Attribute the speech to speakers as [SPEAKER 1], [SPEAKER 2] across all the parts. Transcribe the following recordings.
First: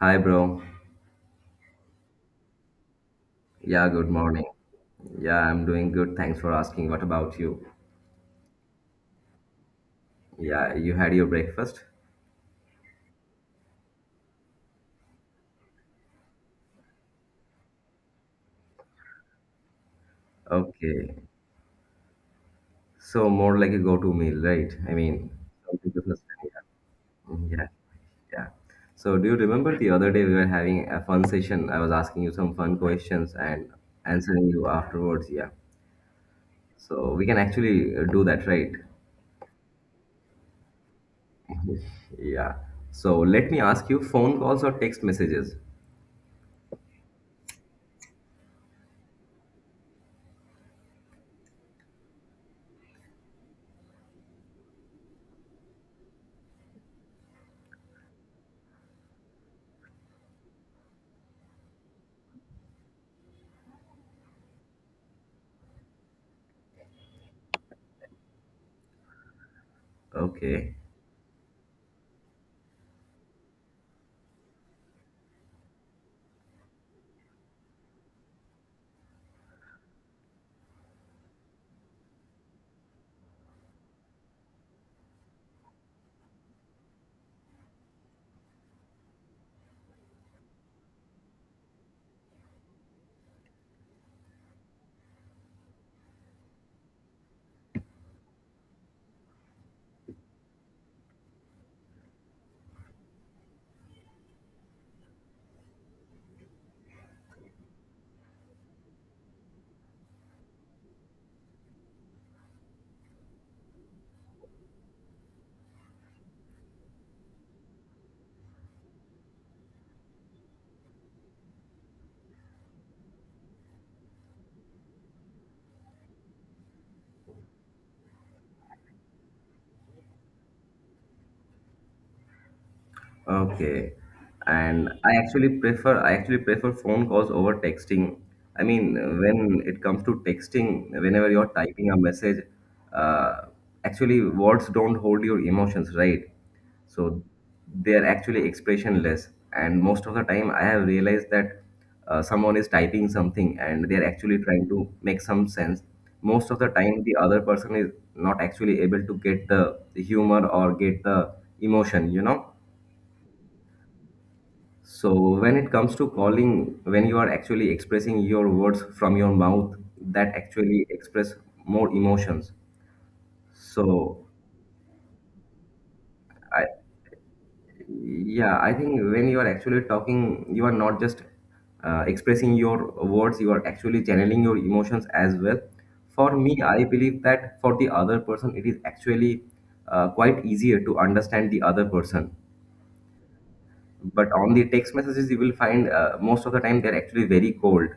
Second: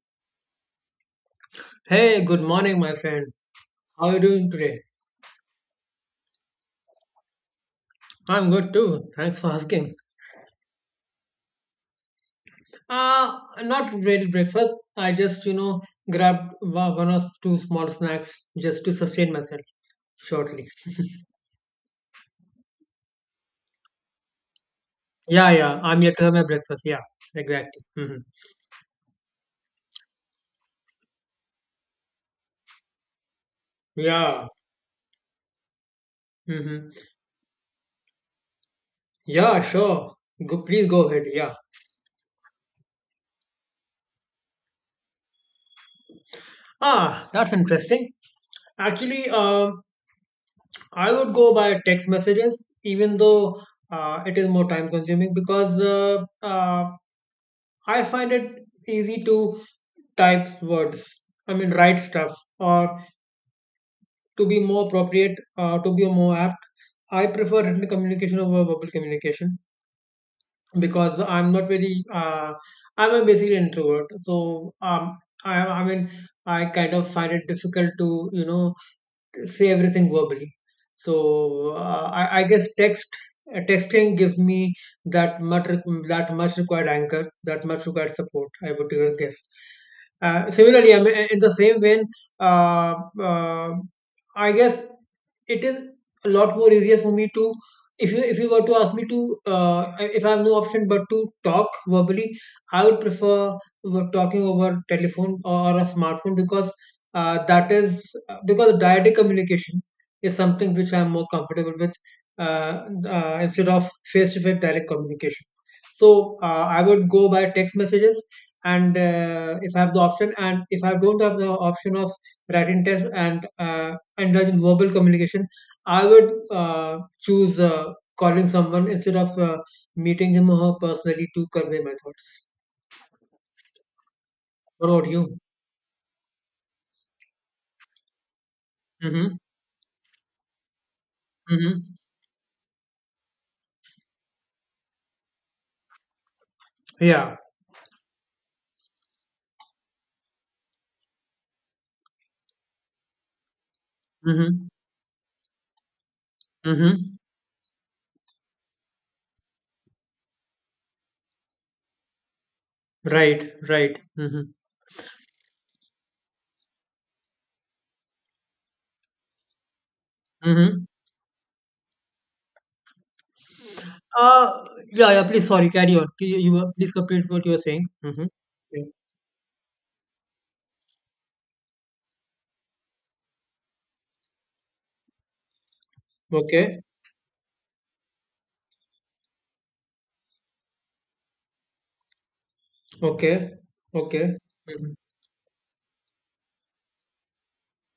[SPEAKER 1] Hi, bro.
[SPEAKER 2] Hey, good morning, my friend.
[SPEAKER 1] Yeah,
[SPEAKER 2] How
[SPEAKER 1] good
[SPEAKER 2] are you
[SPEAKER 1] morning.
[SPEAKER 2] doing today?
[SPEAKER 1] Yeah, I'm doing good. Thanks for asking. What about you?
[SPEAKER 2] I'm good too. Thanks for asking.
[SPEAKER 1] Yeah, you had your breakfast?
[SPEAKER 2] Not ready breakfast. I just grabbed one or two small snacks just to sustain myself shortly.
[SPEAKER 1] Okay. So, more like a go-to meal, right? I mean,
[SPEAKER 2] Yeah, yeah.
[SPEAKER 1] something
[SPEAKER 2] I'm
[SPEAKER 1] to
[SPEAKER 2] yet to have
[SPEAKER 1] sustain.
[SPEAKER 2] my breakfast.
[SPEAKER 1] Yeah.
[SPEAKER 2] Yeah,
[SPEAKER 1] Yeah.
[SPEAKER 2] exactly. Hmm.
[SPEAKER 1] Yeah. So, do you remember the other day we were having a fun session? I was asking you some fun questions and answering
[SPEAKER 2] Yeah.
[SPEAKER 1] you afterwards. Yeah.
[SPEAKER 2] Hmm.
[SPEAKER 1] So, we can actually do that, right?
[SPEAKER 2] Yeah, sure. Go, please go ahead. Yeah.
[SPEAKER 1] Yeah. So, let me ask you, phone calls or text messages?
[SPEAKER 2] Ah, that's interesting. Actually, I would go by text messages, even though it is more time consuming because I find it easy to type words. I mean, write stuff, or to be more appropriate, to be more apt. I prefer written communication over verbal communication
[SPEAKER 1] Okay.
[SPEAKER 2] because I'm not very I'm a basically introvert. So, I mean I kind of find it difficult to say everything verbally. So, I guess texting gives me that much that much required anchor, that much required support. I would even guess. Similarly, I mean, in the same vein, uh, uh, I guess it is a lot more easier for me to if you were to ask me to uh, if I have no option but to talk verbally, I would prefer talking over telephone or a smartphone because that is because direct communication is something which I'm more comfortable with uh, instead of face-to-face direct communication. So, I would go by text messages and if I have the option and if I don't have the option of writing text and indulge in verbal communication, I would choose calling someone instead of meeting him or her personally to convey my thoughts.
[SPEAKER 1] Okay.
[SPEAKER 2] What
[SPEAKER 1] And
[SPEAKER 2] about you?
[SPEAKER 1] I actually prefer phone calls over texting. I mean,
[SPEAKER 2] Mm-hmm.
[SPEAKER 1] when it comes to texting, whenever you're
[SPEAKER 2] Mm-hmm.
[SPEAKER 1] typing a message, uh, actually words don't hold your emotions, right? So
[SPEAKER 2] Yeah.
[SPEAKER 1] they are actually expressionless. And most of the time, I have realized that someone is typing something and they are actually
[SPEAKER 2] Mm-hmm.
[SPEAKER 1] trying to make some sense. Most of the time,
[SPEAKER 2] Mm-hmm.
[SPEAKER 1] the other person is not actually able to get the humor or get the emotion, you know?
[SPEAKER 2] Right. Right. Mm-hmm.
[SPEAKER 1] So when it comes to calling, when you are actually expressing your words from your mouth, that
[SPEAKER 2] Mm-hmm.
[SPEAKER 1] actually express more emotions. So
[SPEAKER 2] Uh, yeah, yeah. Please, sorry. Carry on. Can You, you
[SPEAKER 1] I,
[SPEAKER 2] were- please complete what you were saying. Mm-hmm.
[SPEAKER 1] yeah, I
[SPEAKER 2] Yeah.
[SPEAKER 1] think when you are actually talking, you are not just expressing your words, you are actually channeling your emotions as well. For me,
[SPEAKER 2] Okay.
[SPEAKER 1] I believe that for the other person, it is actually quite easier to understand the other person.
[SPEAKER 2] Okay.
[SPEAKER 1] But
[SPEAKER 2] Okay.
[SPEAKER 1] on the
[SPEAKER 2] Mm-hmm.
[SPEAKER 1] text messages you will find, most of the time they're actually very cold.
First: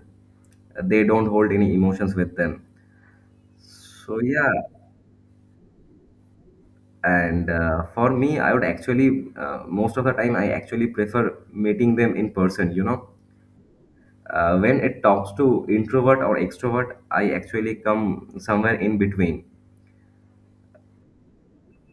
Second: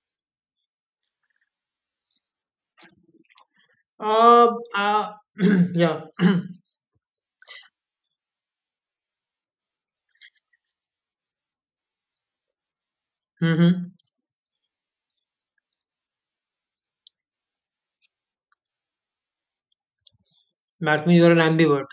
[SPEAKER 1] They don't hold any emotions with them, so yeah.
[SPEAKER 2] Uh, uh, yeah.
[SPEAKER 1] And for me, I would actually, most of the time, I actually prefer meeting them in person, you know.
[SPEAKER 2] Mm-hmm.
[SPEAKER 1] Uh, when it talks to introvert or extrovert, I actually come somewhere in between.
[SPEAKER 2] That means you're an ambivert.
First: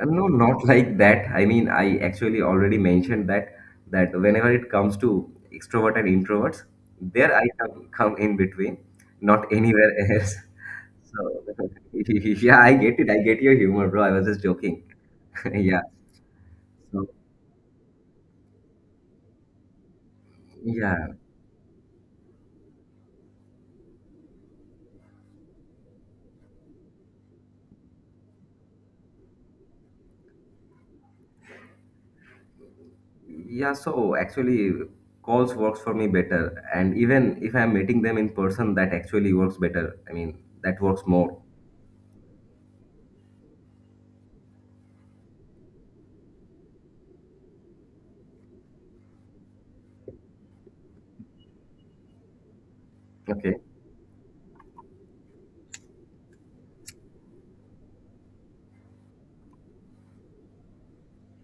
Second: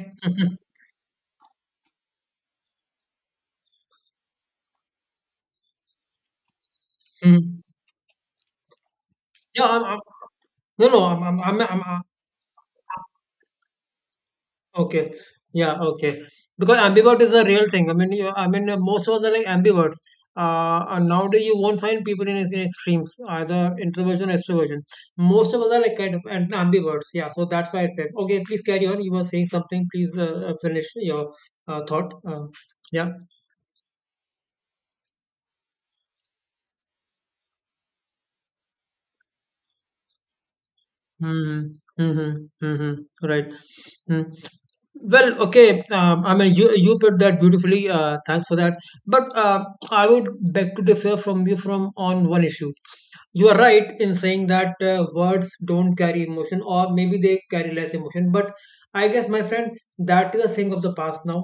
[SPEAKER 1] No, not like that. I mean, I actually already mentioned that, that whenever it comes to extrovert and introverts, there I
[SPEAKER 2] Mhm.
[SPEAKER 1] come, in between, not
[SPEAKER 2] Yeah, I'm,
[SPEAKER 1] anywhere
[SPEAKER 2] I'm,
[SPEAKER 1] else.
[SPEAKER 2] no, no, I'm, I'm,
[SPEAKER 1] So
[SPEAKER 2] I'm, I'm,
[SPEAKER 1] yeah, I get it. I get your humor, bro. I was just joking.
[SPEAKER 2] okay. Yeah.
[SPEAKER 1] Yeah.
[SPEAKER 2] Okay. Because
[SPEAKER 1] So
[SPEAKER 2] ambivert is a real thing. I mean, I mean, most of us are like ambiverts. And
[SPEAKER 1] yeah,
[SPEAKER 2] nowadays you won't find people in extremes, either introversion or extroversion. Most of us are like kind of ambiverts. Yeah. So that's why I said, okay, please carry on. You were saying something. Please finish your thought. Yeah.
[SPEAKER 1] yeah. So actually, calls works for me better, and even if I'm meeting them in person, that actually works better. I mean, that works more.
[SPEAKER 2] Mm-hmm. Mm-hmm. Mm-hmm. Right. Mm. Well, okay. I mean, you put that beautifully. Thanks for that. But I would beg to differ from you from on one issue. You are
[SPEAKER 1] Okay.
[SPEAKER 2] right in saying that words don't carry emotion or maybe they carry less emotion, but I guess, my friend, that is a thing of the past now.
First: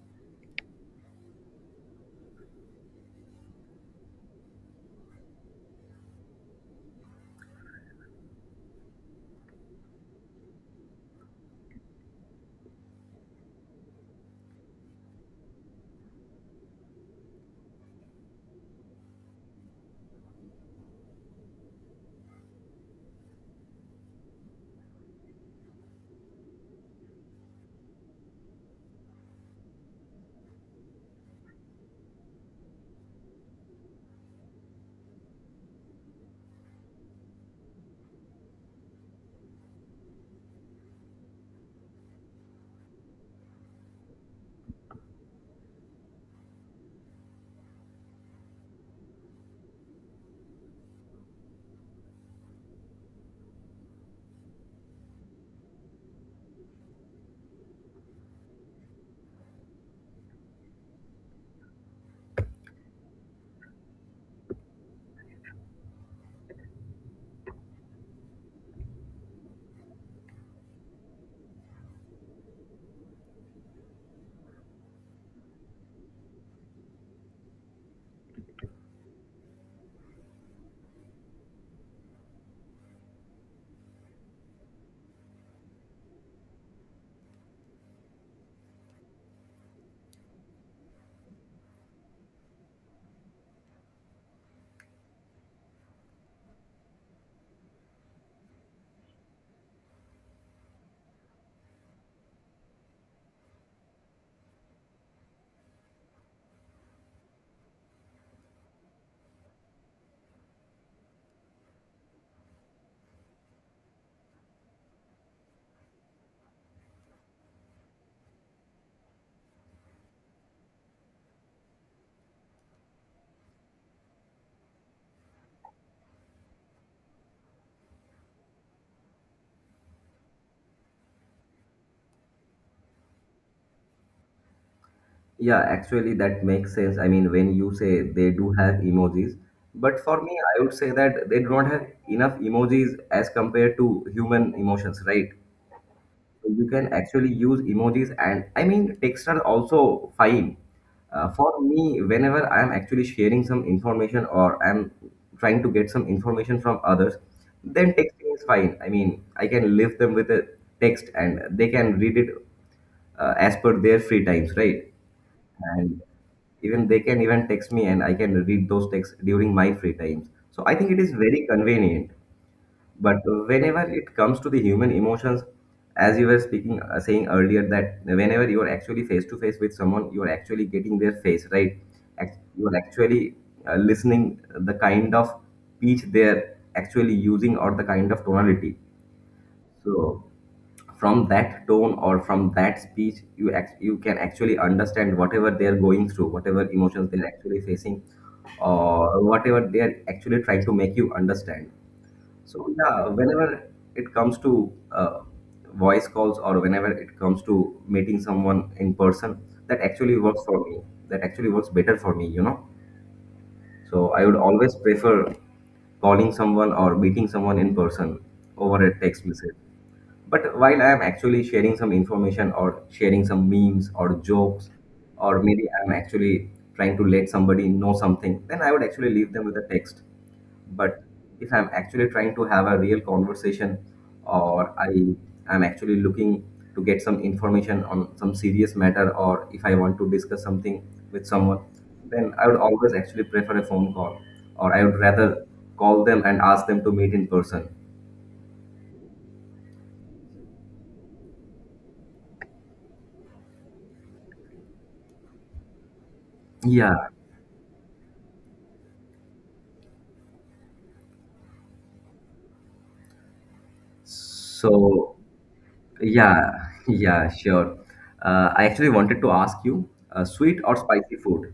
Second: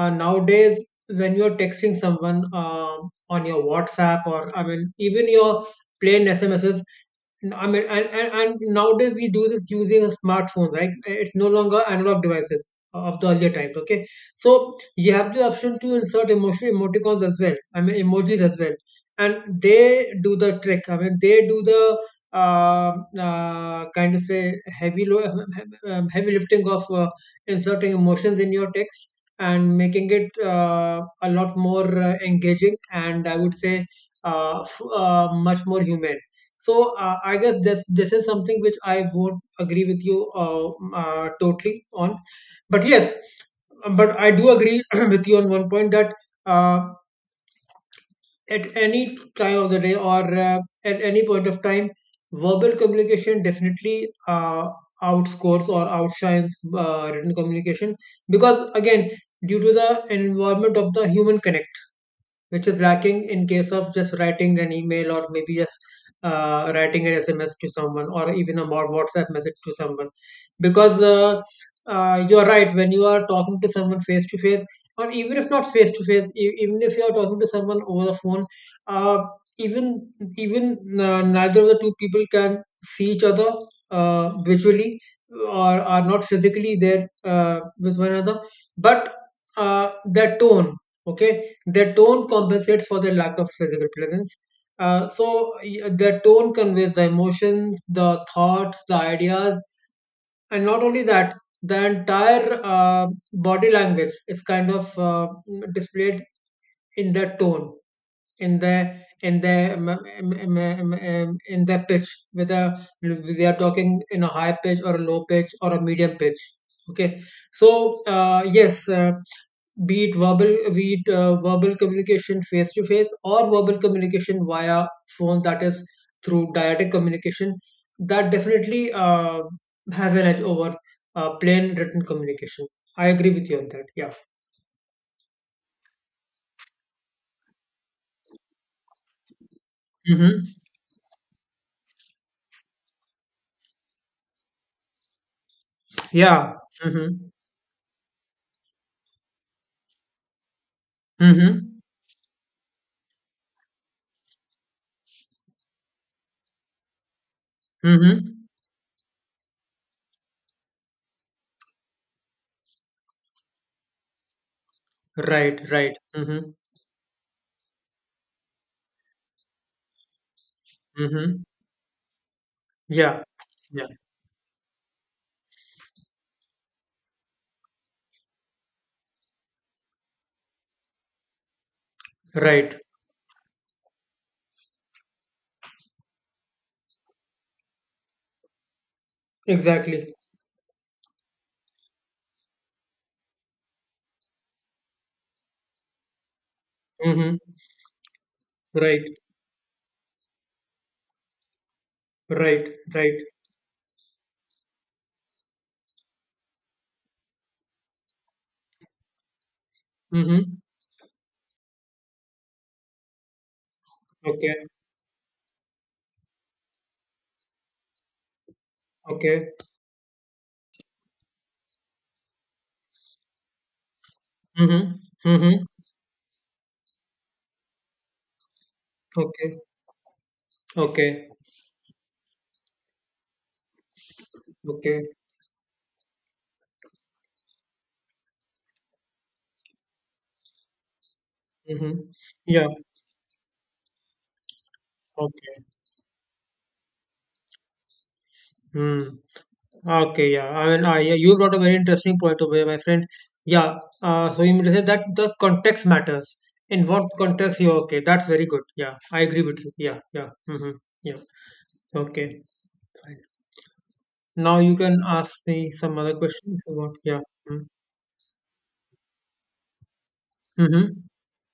[SPEAKER 2] Nowadays when you're texting someone on your WhatsApp, or I mean even your plain smss, I mean, and nowadays we do this using smartphones, right? It's no longer analog devices of the earlier times, okay? So you have the option to insert emotional emoticons as well, I mean, emojis as well. And they do the trick. I mean, they do the uh, kind of say heavy lifting of inserting emotions in your text and making it a lot more engaging, and I would say much more human. So, I guess this is something which I would agree with you totally on. But yes, but I do agree with you on one point that uh, at any time of the day, or at any point of time, verbal communication definitely outscores or outshines written communication, because again, due to the environment of the human connection, which is lacking in case of just writing an email or maybe just writing an SMS to someone or even a more WhatsApp message to someone. Because you are right, when you are talking to someone face to face, or even if not face to face, even if you are talking to someone over the phone, uh, even even neither of the two people can see each other visually, or are not physically there with one another, but their tone, okay, their tone compensates for their lack of physical presence. Their tone conveys the emotions, the thoughts, the ideas, and not only that, the entire body language is kind of displayed in their tone, in their in their pitch, whether they are talking in a high pitch or a low pitch or a medium pitch. Okay, so, yes. Be it verbal communication face to face, or verbal communication via phone, that is through dyadic communication, that definitely has an edge over plain written communication. I agree with you on that. Yeah.
[SPEAKER 1] Yeah, actually, that makes sense. I mean, when you say they do have emojis, but for me,
[SPEAKER 2] Mm-hmm.
[SPEAKER 1] I would say that they do not have enough emojis as compared to human emotions, right? So
[SPEAKER 2] Yeah.
[SPEAKER 1] you can
[SPEAKER 2] Mm-hmm.
[SPEAKER 1] actually use emojis, and I mean, text are also fine. For
[SPEAKER 2] Mm-hmm.
[SPEAKER 1] me, whenever I'm actually sharing some information or I'm trying to get some information from others, then texting is
[SPEAKER 2] Mm-hmm.
[SPEAKER 1] fine. I mean, I can leave them with a text and they can read it as per their free times, right?
[SPEAKER 2] Right, right.
[SPEAKER 1] And
[SPEAKER 2] Mm-hmm.
[SPEAKER 1] even they can even text me and I can read those texts during my free times. So I think it is
[SPEAKER 2] Mm-hmm.
[SPEAKER 1] very convenient. But
[SPEAKER 2] Yeah,
[SPEAKER 1] whenever
[SPEAKER 2] yeah.
[SPEAKER 1] it comes to the human emotions, as you were speaking, saying earlier, that whenever you are actually face to face with someone, you are actually getting their face, right? You are
[SPEAKER 2] Right.
[SPEAKER 1] actually listening the kind of pitch they are actually using, or the kind of tonality.
[SPEAKER 2] Exactly.
[SPEAKER 1] So from that tone or from that speech you act you can actually understand whatever they are going through, whatever emotions they are
[SPEAKER 2] Mm-hmm.
[SPEAKER 1] actually facing,
[SPEAKER 2] Right,
[SPEAKER 1] or whatever they are actually trying to make you understand.
[SPEAKER 2] right,
[SPEAKER 1] So yeah,
[SPEAKER 2] right.
[SPEAKER 1] whenever it comes to voice calls, or whenever it comes to meeting someone in person, that actually works
[SPEAKER 2] Mm-hmm.
[SPEAKER 1] for me, that actually works better for me, you know. So I would
[SPEAKER 2] Okay,
[SPEAKER 1] always prefer calling someone or meeting someone in person over a text
[SPEAKER 2] okay.
[SPEAKER 1] message. But while I am actually sharing some information or sharing some memes or jokes,
[SPEAKER 2] Mm-hmm.
[SPEAKER 1] or
[SPEAKER 2] Mm-hmm.
[SPEAKER 1] maybe I'm actually trying to let somebody know something, then I would actually leave them
[SPEAKER 2] Okay,
[SPEAKER 1] with a text. But
[SPEAKER 2] okay,
[SPEAKER 1] if I'm actually trying to have a real conversation, or I
[SPEAKER 2] okay.
[SPEAKER 1] am actually looking to get some information on some serious matter, or if I want to discuss something with someone,
[SPEAKER 2] Mm-hmm.
[SPEAKER 1] then I would
[SPEAKER 2] Yeah,
[SPEAKER 1] always actually prefer a phone call, or I would rather
[SPEAKER 2] okay.
[SPEAKER 1] call them and ask them to meet in person.
[SPEAKER 2] Mm. Okay, yeah. I mean, yeah, you brought a very interesting point over here, my friend. Yeah. So you mean to say that the context matters. In what
[SPEAKER 1] Yeah.
[SPEAKER 2] context you okay? That's very good. Yeah, I agree with you. Yeah, yeah. Mm-hmm. Yeah. Okay. Fine. Now you can
[SPEAKER 1] So
[SPEAKER 2] ask me some other questions
[SPEAKER 1] yeah,
[SPEAKER 2] about. Yeah.
[SPEAKER 1] yeah,
[SPEAKER 2] Mm-hmm.
[SPEAKER 1] sure. I actually wanted to ask you, sweet or
[SPEAKER 2] Mm-hmm.
[SPEAKER 1] spicy food?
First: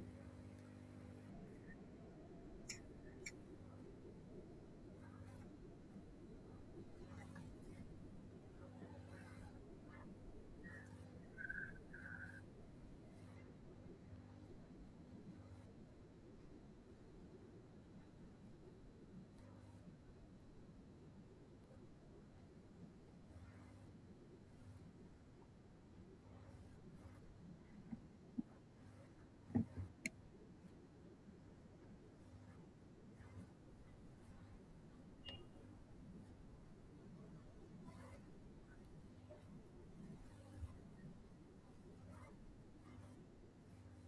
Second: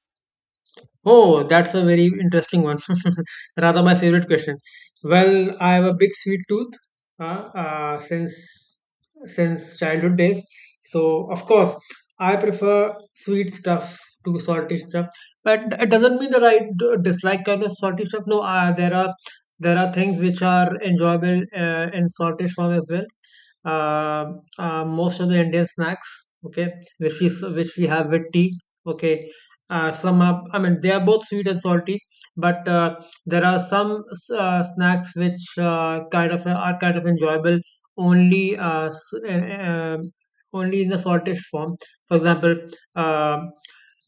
[SPEAKER 2] Oh, that's a very interesting one. Rather my favorite question. Well, I have a big sweet tooth uh, since childhood days. So of course, I prefer sweet stuff to salty stuff. But it doesn't mean that I dislike kind of salty stuff. No, there are things which are enjoyable in salty form as well. uh, Most of the Indian snacks, okay, which we have with tea, okay. Some are, I mean, they are both sweet and salty, but there are some snacks which are kind of enjoyable only uh, s- uh, uh, only in the saltish form. For example, uh,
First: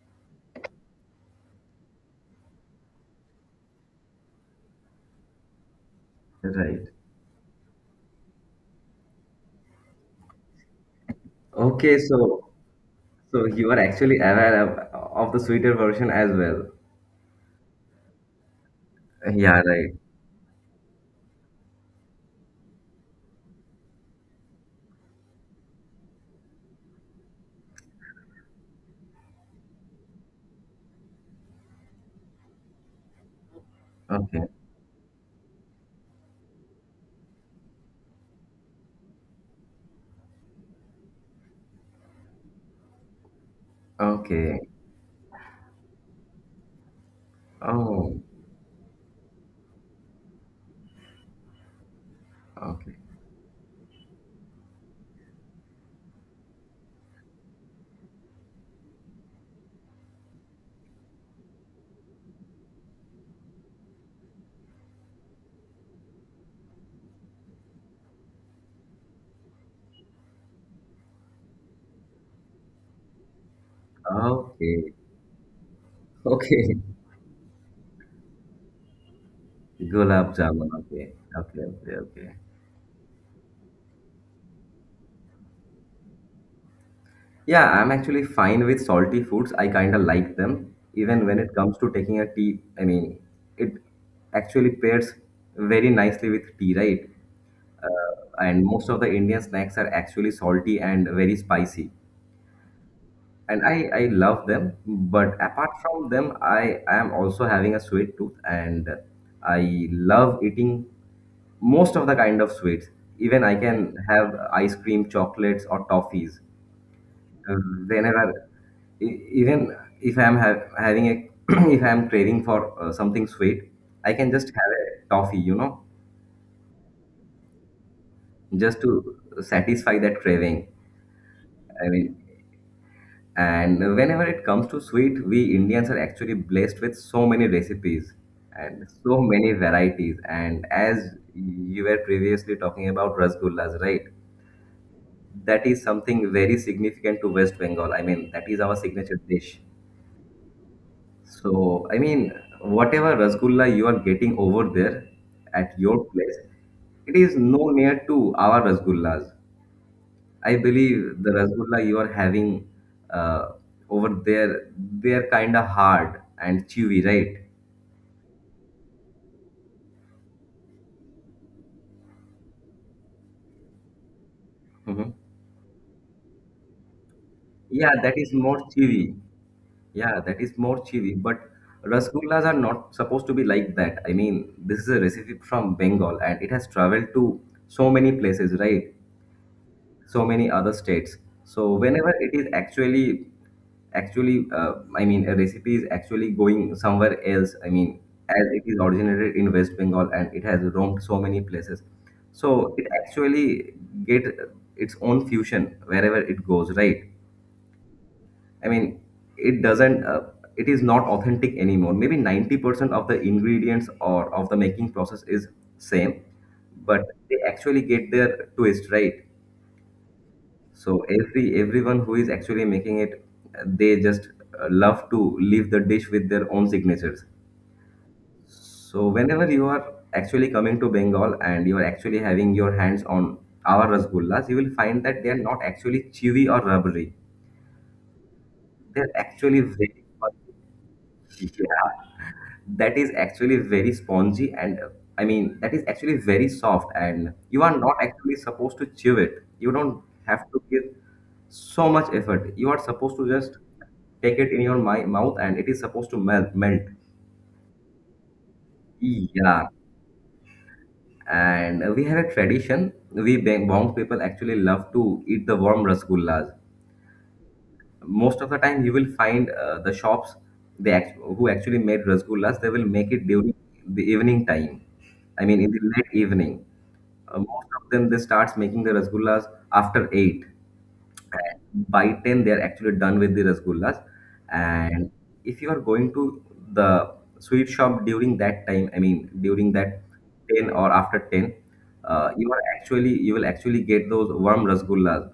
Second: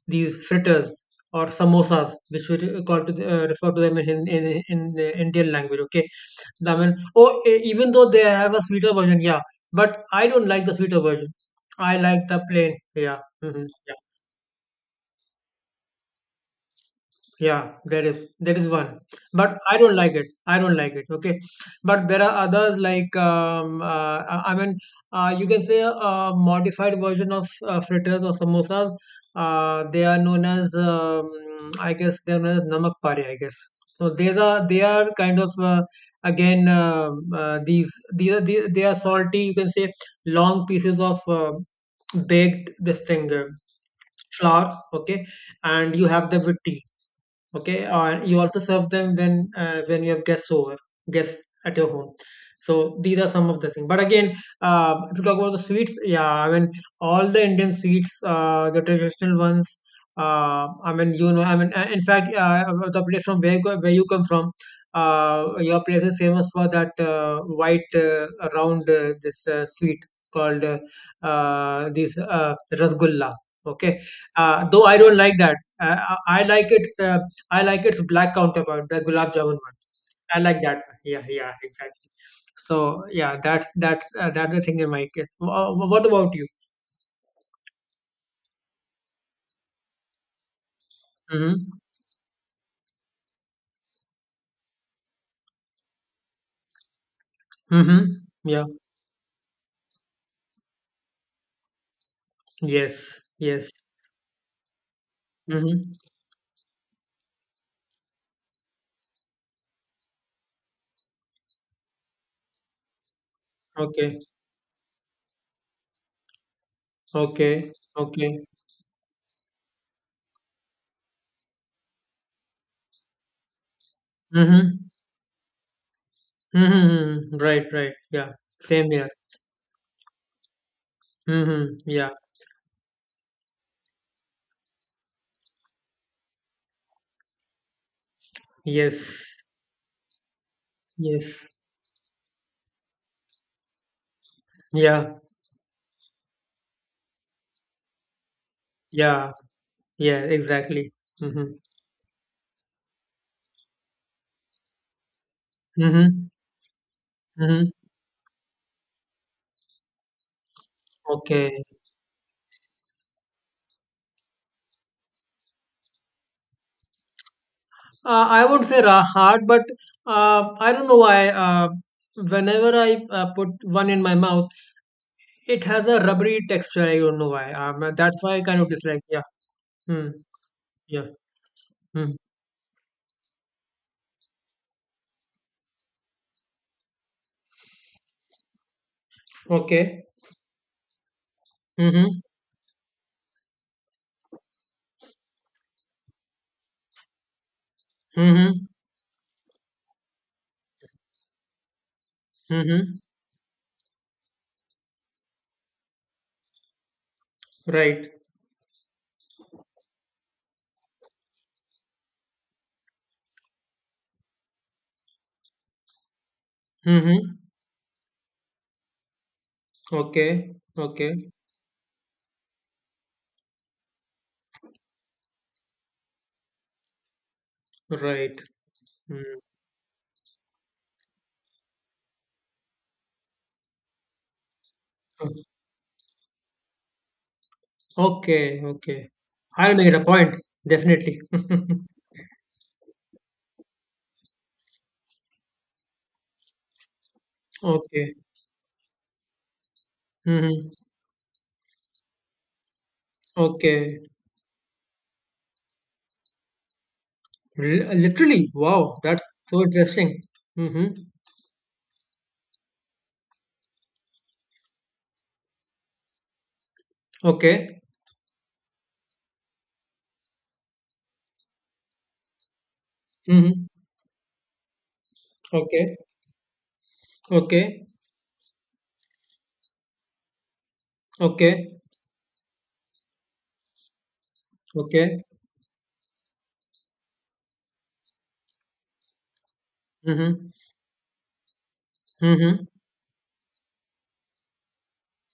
[SPEAKER 2] these fritters or samosas, which we call to the, refer to them in, the Indian language. Okay, I
[SPEAKER 1] Right.
[SPEAKER 2] mean, oh, even though they have a sweeter version, yeah, but I don't like the sweeter version. I
[SPEAKER 1] Okay,
[SPEAKER 2] like the
[SPEAKER 1] so
[SPEAKER 2] plain. Yeah. Hmm.
[SPEAKER 1] you are actually aware of the sweeter version as well.
[SPEAKER 2] Yeah, there is one, but
[SPEAKER 1] Yeah,
[SPEAKER 2] I
[SPEAKER 1] right.
[SPEAKER 2] don't like it. I don't like it. Okay, but there are others like I mean, you can say a modified version of fritters or samosas. They are known as namak pare. I guess so. These
[SPEAKER 1] Okay.
[SPEAKER 2] are they are kind of again these, they are salty. You can say long pieces of baked this thing
[SPEAKER 1] Okay.
[SPEAKER 2] flour. Okay, and you have them with tea, okay,
[SPEAKER 1] Oh,
[SPEAKER 2] and you also serve them when you have guests over, guests at your home. So
[SPEAKER 1] okay.
[SPEAKER 2] these are some of the things, but again if you talk about the sweets, yeah, I mean, all the Indian sweets, the traditional ones, I mean in fact, the place from where where you come from, uh, your place is famous for that white, round, this sweet called, this rasgulla, okay. Though
[SPEAKER 1] Okay.
[SPEAKER 2] I don't like that, uh, i I like
[SPEAKER 1] Okay.
[SPEAKER 2] it uh, I like its black counterpart, the gulab jamun one.
[SPEAKER 1] Gulab
[SPEAKER 2] I like
[SPEAKER 1] jamun.
[SPEAKER 2] that one.
[SPEAKER 1] Okay.
[SPEAKER 2] Yeah, yeah,
[SPEAKER 1] Okay. Okay.
[SPEAKER 2] exactly.
[SPEAKER 1] Okay.
[SPEAKER 2] So yeah, that's the thing in my case. What about you?
[SPEAKER 1] Yeah, I'm actually fine with salty foods. I kind of like them. Even when it
[SPEAKER 2] Mm-hmm.
[SPEAKER 1] comes to taking a tea, I mean, it actually pairs very nicely with tea, right?
[SPEAKER 2] Mm-hmm.
[SPEAKER 1] And
[SPEAKER 2] Yeah.
[SPEAKER 1] most of the Indian snacks are actually salty and very spicy.
[SPEAKER 2] Yes.
[SPEAKER 1] And
[SPEAKER 2] Yes.
[SPEAKER 1] I love them. But apart
[SPEAKER 2] Mm-hmm.
[SPEAKER 1] from them, I am also having a sweet tooth and I love eating most of the kind of sweets. Even I can
[SPEAKER 2] Okay.
[SPEAKER 1] have ice cream, chocolates, or toffees
[SPEAKER 2] Okay.
[SPEAKER 1] whenever,
[SPEAKER 2] Okay.
[SPEAKER 1] even if I'm ha- having a if I'm craving for something sweet, I can just have a
[SPEAKER 2] Mm-hmm.
[SPEAKER 1] toffee, you know,
[SPEAKER 2] Mm-hmm. Right. Right. Yeah.
[SPEAKER 1] just
[SPEAKER 2] Same
[SPEAKER 1] to
[SPEAKER 2] here.
[SPEAKER 1] satisfy that craving.
[SPEAKER 2] Mm-hmm.
[SPEAKER 1] I
[SPEAKER 2] Yeah.
[SPEAKER 1] mean, and whenever it comes to sweet, we Indians are actually blessed with so many recipes and so
[SPEAKER 2] Yes.
[SPEAKER 1] many varieties. And as
[SPEAKER 2] Yes.
[SPEAKER 1] you were previously talking about rasgullas, right,
[SPEAKER 2] Yeah.
[SPEAKER 1] that is something very significant to West Bengal. I mean, that is our signature
[SPEAKER 2] Yeah.
[SPEAKER 1] dish.
[SPEAKER 2] Yeah. Exactly. Mm-hmm.
[SPEAKER 1] So, I mean, whatever rasgulla you are getting over there at your
[SPEAKER 2] Mm-hmm.
[SPEAKER 1] place, it is no
[SPEAKER 2] Mm-hmm.
[SPEAKER 1] near to our rasgullas. I believe the
[SPEAKER 2] Okay.
[SPEAKER 1] rasgulla you are having uh, over there, they are kind of hard and chewy, right?
[SPEAKER 2] I won't say hard, but I don't know why. Whenever I put one in my mouth,
[SPEAKER 1] hmm
[SPEAKER 2] it has a rubbery texture. I don't know why.
[SPEAKER 1] Yeah, that
[SPEAKER 2] That's
[SPEAKER 1] is
[SPEAKER 2] why I
[SPEAKER 1] more
[SPEAKER 2] kind of dislike.
[SPEAKER 1] chewy.
[SPEAKER 2] Yeah. Hmm. Yeah.
[SPEAKER 1] But
[SPEAKER 2] Hmm.
[SPEAKER 1] rasgullas are not supposed to be like that. I mean, this is a recipe from Bengal and it has traveled to so many places, right?
[SPEAKER 2] Okay.
[SPEAKER 1] So many other states. So whenever
[SPEAKER 2] Mm-hmm.
[SPEAKER 1] it is actually, I mean, a recipe is actually going somewhere else, I mean, as it
[SPEAKER 2] Mm-hmm.
[SPEAKER 1] is originated in West Bengal and it has roamed so many places, so it
[SPEAKER 2] Mm-hmm.
[SPEAKER 1] actually get its own fusion wherever it goes, right?
[SPEAKER 2] Right.
[SPEAKER 1] I mean, it doesn't, it is not authentic anymore. Maybe 90% of the ingredients or of the making process is same, but they
[SPEAKER 2] Mm-hmm.
[SPEAKER 1] actually get their twist, right?
[SPEAKER 2] Okay.
[SPEAKER 1] So
[SPEAKER 2] Okay.
[SPEAKER 1] everyone who is actually making it, they just love to leave the dish with their own signatures.
[SPEAKER 2] Right.
[SPEAKER 1] So
[SPEAKER 2] Mm.
[SPEAKER 1] whenever you are actually coming to Bengal and you are actually having your hands on our rasgullas, you will find that they are not actually chewy or rubbery.
[SPEAKER 2] Okay.
[SPEAKER 1] They
[SPEAKER 2] Okay.
[SPEAKER 1] are actually
[SPEAKER 2] I'll make it a
[SPEAKER 1] very
[SPEAKER 2] point. Definitely.
[SPEAKER 1] spongy. Yeah, that is actually very spongy. And I mean, that is actually very soft, and you are not
[SPEAKER 2] Okay.
[SPEAKER 1] actually supposed to chew it. You don't have to
[SPEAKER 2] Mm-hmm.
[SPEAKER 1] give so much effort. You are supposed to just
[SPEAKER 2] Okay.
[SPEAKER 1] take it in your my mouth, and it is supposed to melt.
[SPEAKER 2] Re- literally, wow, that's so
[SPEAKER 1] Yeah,
[SPEAKER 2] interesting. Mm-hmm.
[SPEAKER 1] and we have a tradition. We Bong people actually love to eat the warm rasgullas.
[SPEAKER 2] Okay.
[SPEAKER 1] Most of the time you will find, the shops, who actually made rasgullas, they will make it during
[SPEAKER 2] Mm-hmm.
[SPEAKER 1] the evening time. I mean, in the
[SPEAKER 2] Okay.
[SPEAKER 1] late evening. Most of
[SPEAKER 2] Okay.
[SPEAKER 1] them, they starts making the rasgullas after 8.
[SPEAKER 2] Okay.
[SPEAKER 1] By 10 they are actually done with the rasgullas. And
[SPEAKER 2] Okay.
[SPEAKER 1] if you are going to the sweet shop during that time, I mean, during that
[SPEAKER 2] Mm-hmm.
[SPEAKER 1] 10 or after 10, you are
[SPEAKER 2] Mm-hmm.
[SPEAKER 1] actually, you will actually get those warm rasgullas,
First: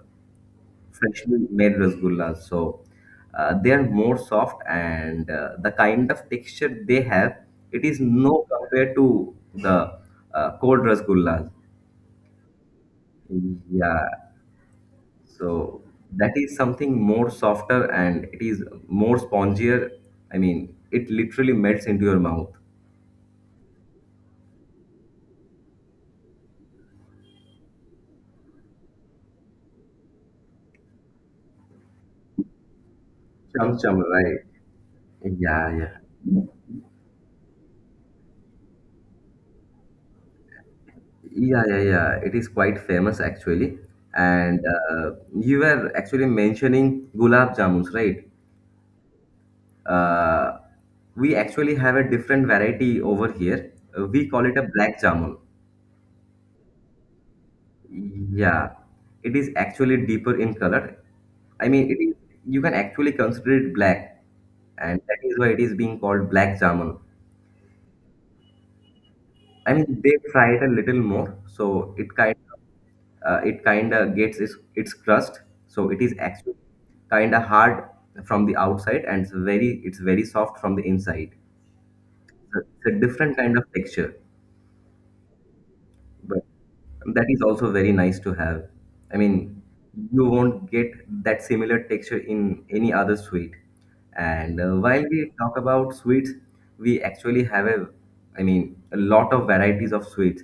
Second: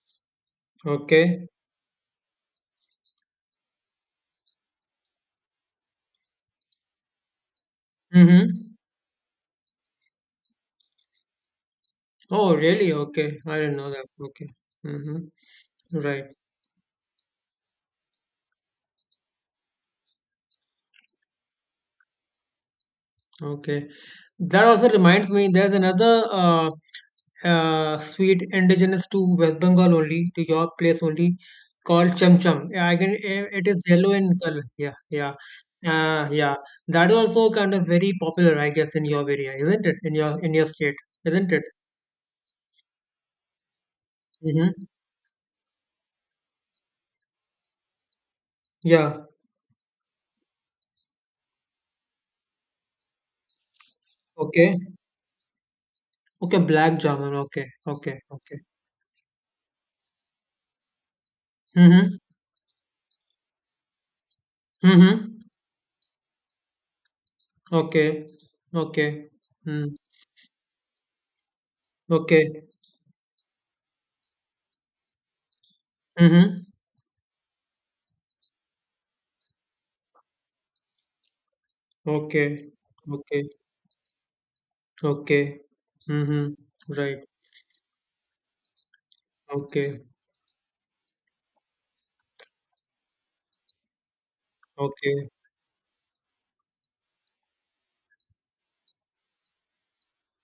[SPEAKER 1] freshly
[SPEAKER 2] Okay.
[SPEAKER 1] made rasgullas. So they are more soft, and the kind of texture they have, it is no
[SPEAKER 2] Mm-hmm.
[SPEAKER 1] compared to the cold rasgullas.
[SPEAKER 2] Oh, really? Okay. I didn't know that.
[SPEAKER 1] Yeah.
[SPEAKER 2] Okay. Mm-hmm.
[SPEAKER 1] So
[SPEAKER 2] Right.
[SPEAKER 1] that is something more softer and it is more spongier. I mean, it literally melts into your mouth.
[SPEAKER 2] Okay. That also reminds me, there's another sweet indigenous to West Bengal only, to your place only, called cham cham. Yeah, it
[SPEAKER 1] Chum
[SPEAKER 2] is
[SPEAKER 1] chum,
[SPEAKER 2] yellow
[SPEAKER 1] right?
[SPEAKER 2] in color. Yeah, yeah.
[SPEAKER 1] Yeah,
[SPEAKER 2] Yeah. That is also kind of very popular, I guess, in your area, isn't it? In your state, isn't it?
[SPEAKER 1] yeah. It is quite famous actually. And
[SPEAKER 2] Mm-hmm.
[SPEAKER 1] you were actually mentioning gulab jamuns, right?
[SPEAKER 2] Yeah.
[SPEAKER 1] Uh, we actually have a different variety over here. We call it a
[SPEAKER 2] Okay.
[SPEAKER 1] black jamun.
[SPEAKER 2] Okay, black jamun. Okay. Okay. Okay.
[SPEAKER 1] Yeah, it is actually deeper in color. I mean, it is
[SPEAKER 2] Mm-hmm.
[SPEAKER 1] you can actually consider it black, and that
[SPEAKER 2] Mm-hmm.
[SPEAKER 1] is why it is being called black jamun.
[SPEAKER 2] Okay. Okay.
[SPEAKER 1] I
[SPEAKER 2] Mm.
[SPEAKER 1] mean, they fry it a little more, so
[SPEAKER 2] Okay.
[SPEAKER 1] it kind of gets its crust. So it is actually
[SPEAKER 2] Mm-hmm.
[SPEAKER 1] kind of hard from the outside, and it's very soft from the inside.
[SPEAKER 2] Okay.
[SPEAKER 1] It's a different
[SPEAKER 2] Okay.
[SPEAKER 1] kind of texture.
[SPEAKER 2] Okay. Mm-hmm. Right.
[SPEAKER 1] That is also very nice to have. I mean,
[SPEAKER 2] Okay.
[SPEAKER 1] you won't get that similar texture in any other sweet. And while
[SPEAKER 2] Okay.
[SPEAKER 1] we talk about sweets, we actually have a, I mean, a lot of varieties of sweets.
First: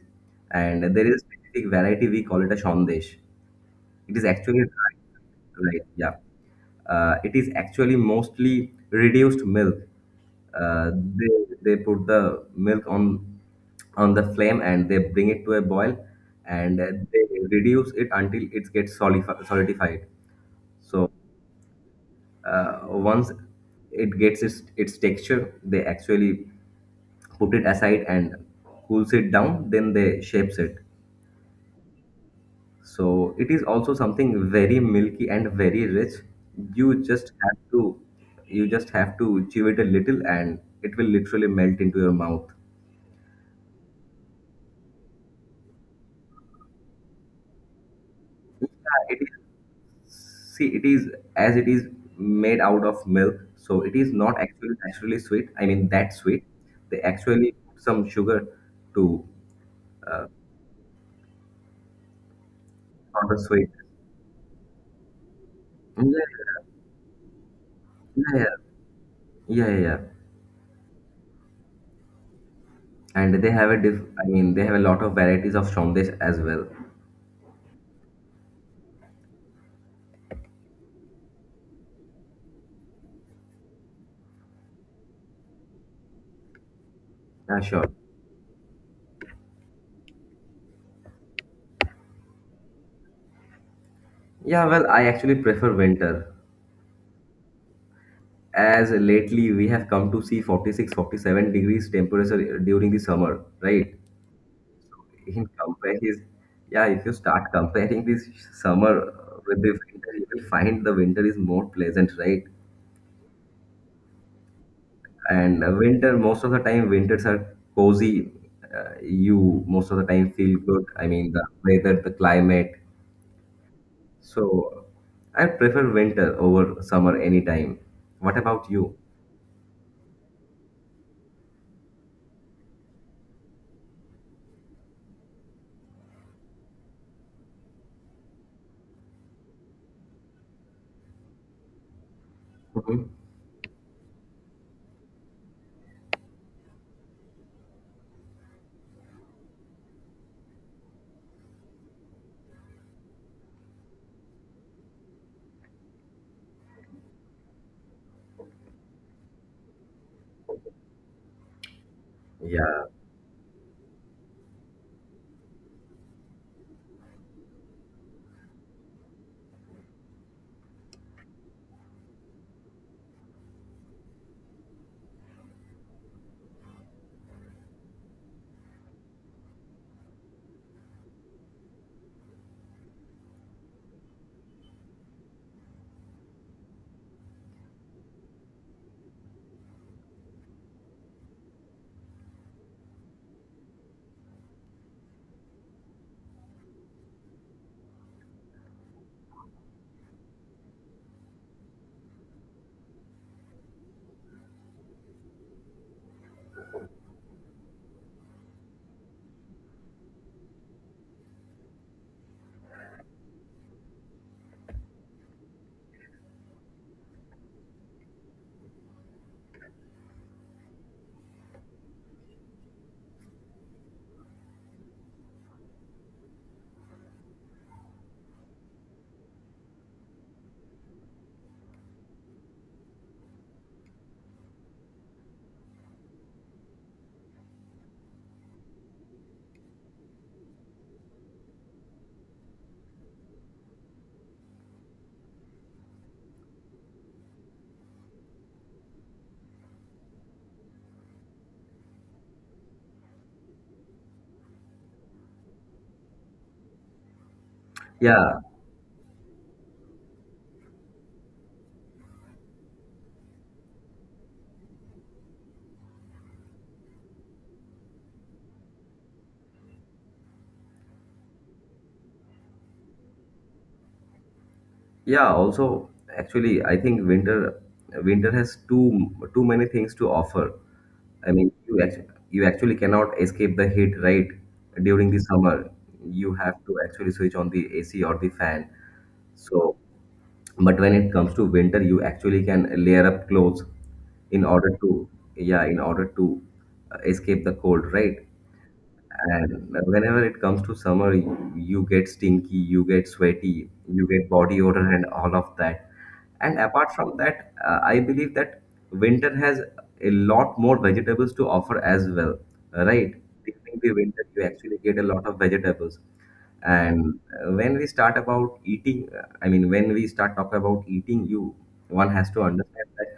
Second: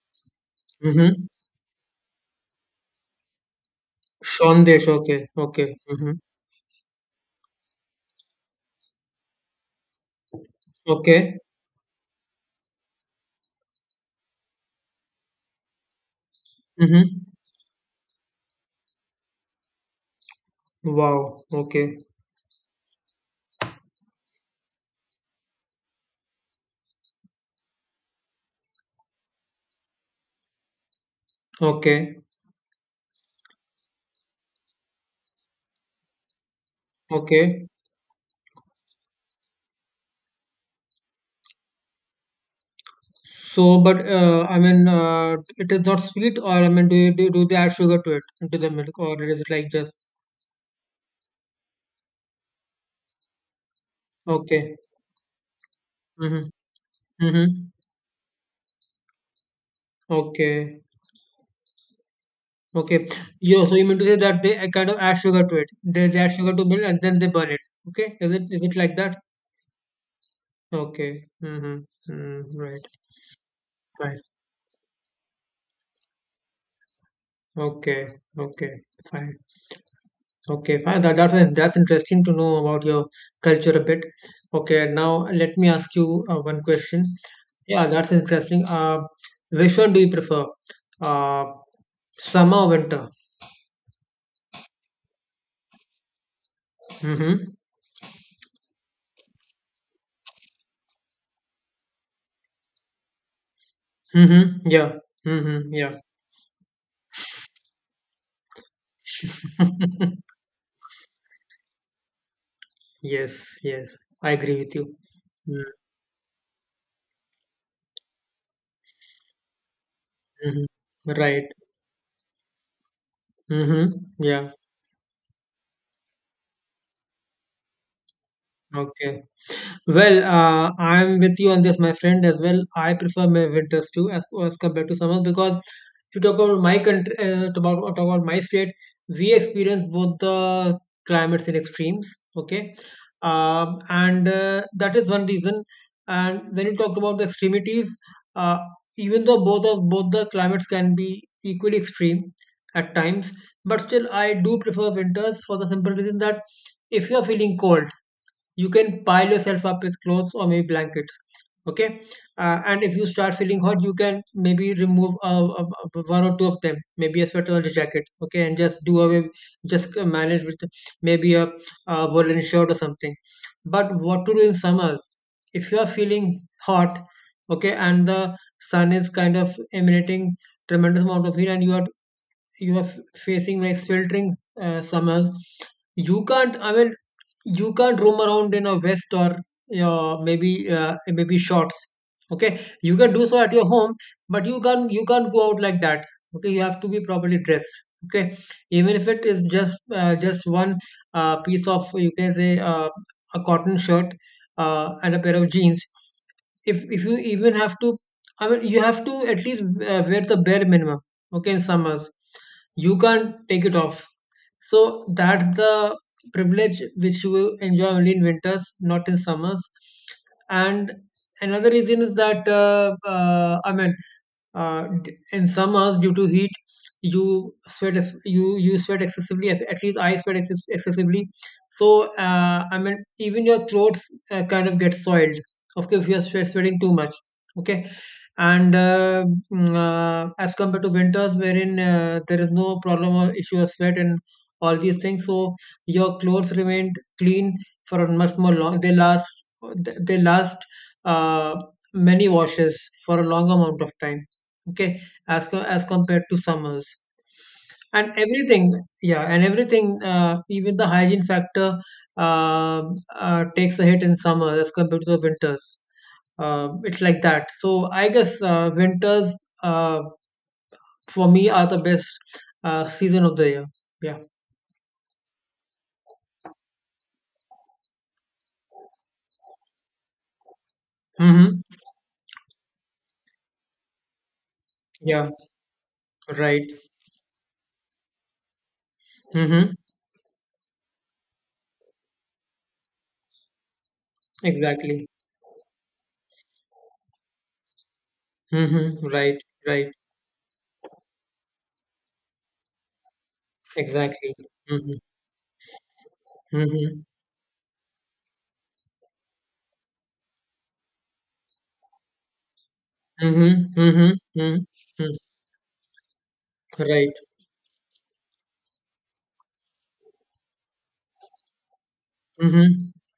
[SPEAKER 1] And there is a
[SPEAKER 2] Mm-hmm.
[SPEAKER 1] specific variety we call it a shondesh. It is actually a
[SPEAKER 2] Sandesh.
[SPEAKER 1] dry,
[SPEAKER 2] Okay. Okay.
[SPEAKER 1] right?
[SPEAKER 2] Mm-hmm.
[SPEAKER 1] Yeah, it is actually mostly reduced milk. Uh, they
[SPEAKER 2] Okay.
[SPEAKER 1] they put the milk on the flame and they bring it to a boil and they
[SPEAKER 2] Mm-hmm.
[SPEAKER 1] reduce it until it gets solidified. So
[SPEAKER 2] Wow. Okay.
[SPEAKER 1] once it gets its texture, they actually put it aside and cools it down. Then they shapes it.
[SPEAKER 2] Okay.
[SPEAKER 1] So it is also something very milky and very rich. You just have
[SPEAKER 2] Okay.
[SPEAKER 1] to you just have to chew it a little and it will literally melt into your mouth.
[SPEAKER 2] So, but I mean, it is not sweet, or I mean, do they add sugar to it, to the
[SPEAKER 1] Yeah,
[SPEAKER 2] milk, or
[SPEAKER 1] it is,
[SPEAKER 2] is it like just
[SPEAKER 1] see it is, as it is made out of milk, so it is not
[SPEAKER 2] okay?
[SPEAKER 1] actually naturally sweet. I mean that sweet.
[SPEAKER 2] Mm-hmm.
[SPEAKER 1] They actually
[SPEAKER 2] Mm-hmm.
[SPEAKER 1] put some sugar to uh,
[SPEAKER 2] Okay. Okay.
[SPEAKER 1] sort of
[SPEAKER 2] Yo,
[SPEAKER 1] sweet.
[SPEAKER 2] so you mean to say that they kind of add sugar to it? They add
[SPEAKER 1] Yeah,
[SPEAKER 2] sugar to milk and then they burn it. Okay. Is it
[SPEAKER 1] yeah,
[SPEAKER 2] is it like that?
[SPEAKER 1] yeah, yeah, yeah.
[SPEAKER 2] Okay. Mm-hmm. Mm, right.
[SPEAKER 1] And they have a diff.
[SPEAKER 2] Right.
[SPEAKER 1] I mean, they have a lot of varieties of shondesh as well.
[SPEAKER 2] Okay. Okay. Fine. Okay. Fine. That was, that's interesting to know about your culture a bit. Okay. Now let me ask you one question.
[SPEAKER 1] Yeah,
[SPEAKER 2] Yeah,
[SPEAKER 1] sure.
[SPEAKER 2] that's interesting. Which one do you prefer? Uh, summer or winter?
[SPEAKER 1] Yeah, well, I actually prefer winter,
[SPEAKER 2] Mm-hmm.
[SPEAKER 1] as lately we have come to see 46 47 degrees temperature during the summer, right?
[SPEAKER 2] Mm-hmm. Yeah.
[SPEAKER 1] In
[SPEAKER 2] Mm-hmm. Yeah.
[SPEAKER 1] comparison, yeah, if you start comparing this summer with the winter, you will find the winter is more pleasant, right?
[SPEAKER 2] Yes. Yes. I agree with you.
[SPEAKER 1] And winter, most of the time winters are cozy. You most of the time feel
[SPEAKER 2] Mm-hmm.
[SPEAKER 1] good. I mean, the
[SPEAKER 2] Right.
[SPEAKER 1] weather, the climate.
[SPEAKER 2] Mm-hmm.
[SPEAKER 1] So
[SPEAKER 2] Yeah.
[SPEAKER 1] I prefer winter over summer anytime. What about you?
[SPEAKER 2] Okay. Well, I'm with you on this, my friend, as well. I prefer my winters too, as compared to summers, because if you talk about my country, talk about my state, we experience both the climates in extremes. Okay,
[SPEAKER 1] Mhm.
[SPEAKER 2] and that is one reason. And when you talk about the extremities, uh, even though both the climates can be equally extreme, at times, but still I do prefer winters for the simple reason that if you're feeling cold, you can pile yourself up with clothes or maybe blankets. Okay. And
[SPEAKER 1] Yeah,
[SPEAKER 2] if you start feeling hot, you can maybe remove one or two of them, maybe a sweater or a jacket. Okay, and just do away, just manage with maybe a, woolen shirt or something. But what to do in summers if you are feeling hot? Okay. And the sun is kind of emanating tremendous amount of heat, and facing like sweltering summers. You can't, I mean, you can't roam around in a vest or maybe shorts. Okay, you can do so at your home, but you can't go out like that. Okay, you have to be properly dressed. Okay, even if it is just one piece of, you can say, a cotton shirt and a pair of jeans. If you even have to, I mean, you have to at least wear the bare minimum. Okay, in summers you can't take it off. So that's the privilege which you enjoy only in winters, not in summers. And another reason is that I mean, in some hours due to heat you sweat, you sweat excessively. At least I sweat excessively. So I mean, even your clothes kind of get soiled. Okay, if you're sweating too much. Okay. And as compared to winters, wherein there is no problem or issue of sweat and all these things, so your clothes remain clean for a much more long, they last, they last uh, many washes for a long amount of time. Okay, as compared to summers, and
[SPEAKER 1] yeah,
[SPEAKER 2] everything. Yeah, and everything, even the hygiene factor, um takes a hit in summer as compared to the winters. It's like that. So I guess, winters, uh, for me, are the best season of the year. Yeah.
[SPEAKER 1] yeah, also, actually I think winter, winter has too many things to offer. I mean,
[SPEAKER 2] Mm-hmm.
[SPEAKER 1] you actually cannot escape the heat, right? During the
[SPEAKER 2] Yeah.
[SPEAKER 1] summer you have
[SPEAKER 2] Right.
[SPEAKER 1] to actually switch on the AC or the fan.
[SPEAKER 2] Mm-hmm.
[SPEAKER 1] So but when it comes to winter you actually can layer up clothes in order
[SPEAKER 2] Exactly.
[SPEAKER 1] to, yeah, in order to escape the cold, right?
[SPEAKER 2] Mm-hmm. Right.
[SPEAKER 1] And
[SPEAKER 2] Right.
[SPEAKER 1] whenever it comes to summer, you get stinky, you get sweaty, you get
[SPEAKER 2] Exactly.
[SPEAKER 1] body odor,
[SPEAKER 2] Mm-hmm.
[SPEAKER 1] and all of that. And apart
[SPEAKER 2] Mm-hmm.
[SPEAKER 1] from that, I believe that winter has a lot more vegetables to offer as well, right?
[SPEAKER 2] Mm-hmm. Mm-hmm.
[SPEAKER 1] During the winter,
[SPEAKER 2] Mm-hmm.
[SPEAKER 1] you
[SPEAKER 2] Mm-hmm.
[SPEAKER 1] actually get a lot of vegetables.
[SPEAKER 2] Right.
[SPEAKER 1] And when we start about eating, I mean, when we start talking about eating, you one has to understand
[SPEAKER 2] Mm-hmm.
[SPEAKER 1] that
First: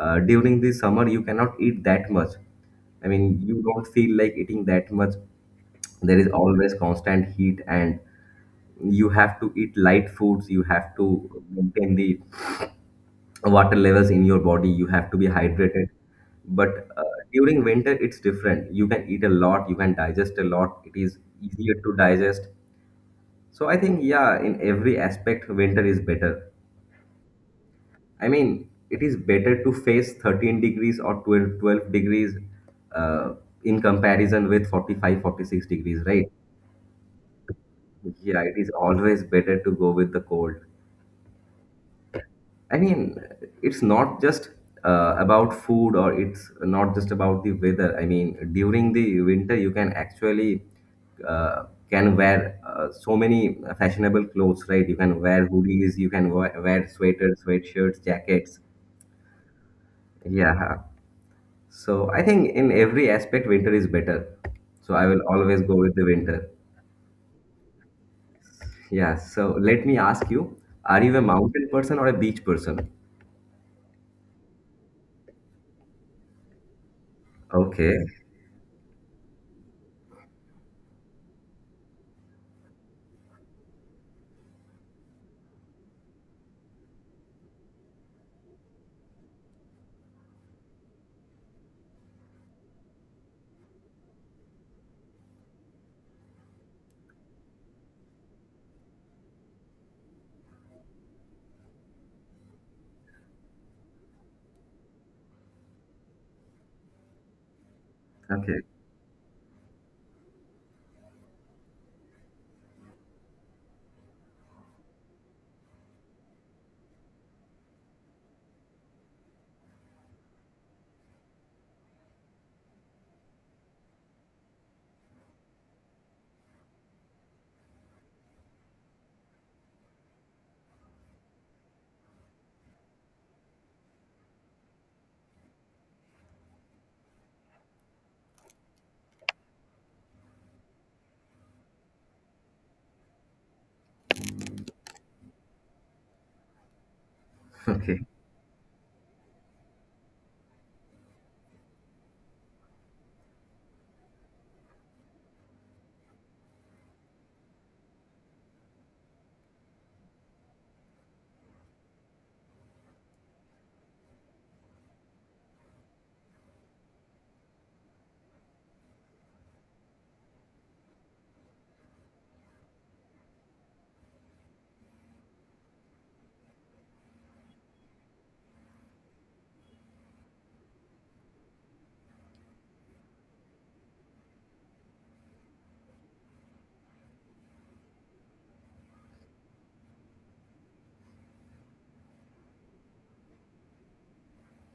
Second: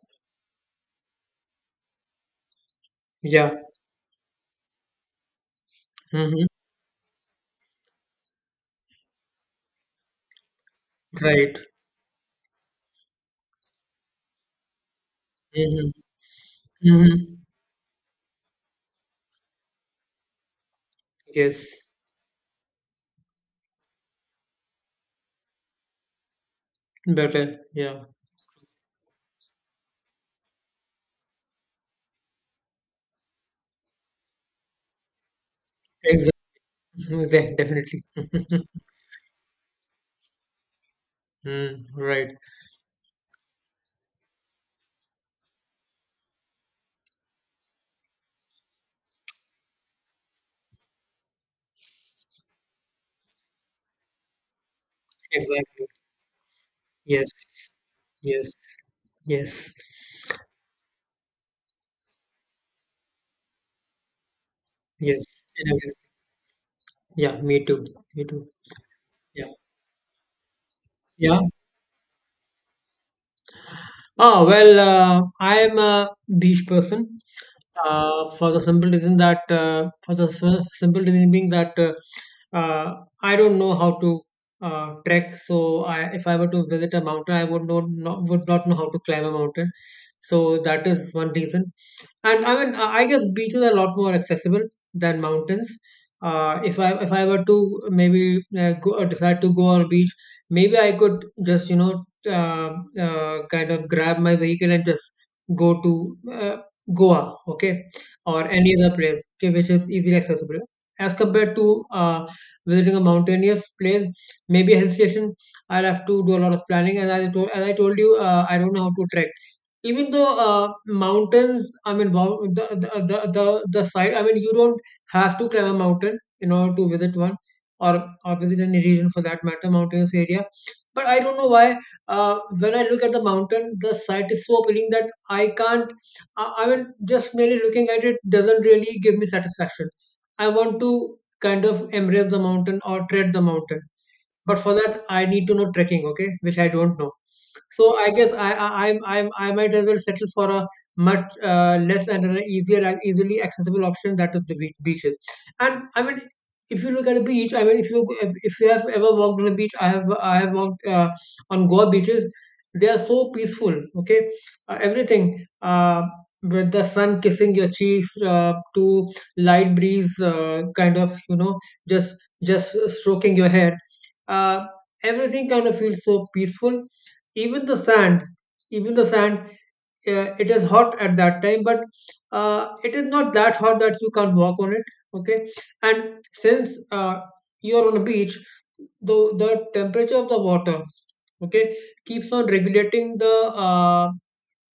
[SPEAKER 1] during the summer you cannot eat that much. I mean,
[SPEAKER 2] Yeah.
[SPEAKER 1] you don't feel like eating that much. There is
[SPEAKER 2] Mhm.
[SPEAKER 1] always constant heat, and you have to eat light foods. You have to
[SPEAKER 2] Right.
[SPEAKER 1] maintain the water levels in your body. You have to be hydrated.
[SPEAKER 2] Mhm.
[SPEAKER 1] But
[SPEAKER 2] Mhm.
[SPEAKER 1] during winter, it's different. You can eat a lot. You can digest a lot. It is
[SPEAKER 2] Yes.
[SPEAKER 1] easier to digest. So I think, yeah, in every aspect, winter is better.
[SPEAKER 2] Better. Yeah.
[SPEAKER 1] I mean, it is better to face 13 degrees or 12 12 degrees uh, in comparison with 45, 46 degrees, right?
[SPEAKER 2] Exactly. Definitely.
[SPEAKER 1] Yeah, it is always better to go with the cold.
[SPEAKER 2] Mm, right.
[SPEAKER 1] I mean, it's not just about food, or it's not just about the weather. I mean, during the winter, you can actually uh, can wear so many fashionable clothes, right? You can wear
[SPEAKER 2] Exactly.
[SPEAKER 1] hoodies, you can wear
[SPEAKER 2] Yes.
[SPEAKER 1] sweaters, sweatshirts,
[SPEAKER 2] Yes.
[SPEAKER 1] jackets.
[SPEAKER 2] Yes.
[SPEAKER 1] Yeah. So I think in every aspect, winter is better. So I will
[SPEAKER 2] Yes.
[SPEAKER 1] always
[SPEAKER 2] And
[SPEAKER 1] go
[SPEAKER 2] I guess-
[SPEAKER 1] with the winter.
[SPEAKER 2] Yeah. Me too. Me too.
[SPEAKER 1] Yeah.
[SPEAKER 2] Yeah.
[SPEAKER 1] So let me ask you, are you a
[SPEAKER 2] Yeah.
[SPEAKER 1] mountain person or a beach person?
[SPEAKER 2] Ah. Well. I am a beach person.
[SPEAKER 1] Okay.
[SPEAKER 2] For the simple reason that simple reason being that uh, I don't know how to trek. So I, if I were to visit a mountain, I would not would not know how to climb a mountain. So that is one reason. And I mean, I guess beaches are a lot more accessible than mountains. If I were to maybe go decide to go on a beach, maybe I could just, you know, uh, kind of grab my vehicle and just go to uh, Goa, okay, or
[SPEAKER 1] Okay.
[SPEAKER 2] any other place, okay, which is easily accessible as compared to visiting a mountainous place, maybe a hill station. I'll have to do a lot of planning, and as I told you, I don't know how to trek. Even though mountains, I mean, wow, the side, I mean, you don't have to climb a mountain in order to visit one, or or visit any region for that matter, mountainous area. But I don't know why, uh, when I look at the mountain, the sight is so appealing that I can't, I mean, just merely looking at it doesn't really give me satisfaction. I want to kind of embrace the mountain or tread the mountain. But for that I need to know trekking, okay, which I don't know. So
[SPEAKER 1] Okay.
[SPEAKER 2] I guess I'm I might as well settle for a much less, and an easier and easily accessible option, that is the beach, beaches. And I mean, if you look at a beach, I mean, if you have ever walked on a beach, I have walked on Goa beaches. They are so peaceful. Okay, everything. With the sun kissing your cheeks to light breeze kind of, you know, just just stroking your hair, uh, everything kind of feels so peaceful. Even the sand, even the sand, it is hot at that time, but it is not that hot that you can't walk on it. Okay. And since you are on a beach, the the temperature of the water, okay, keeps on regulating the uh,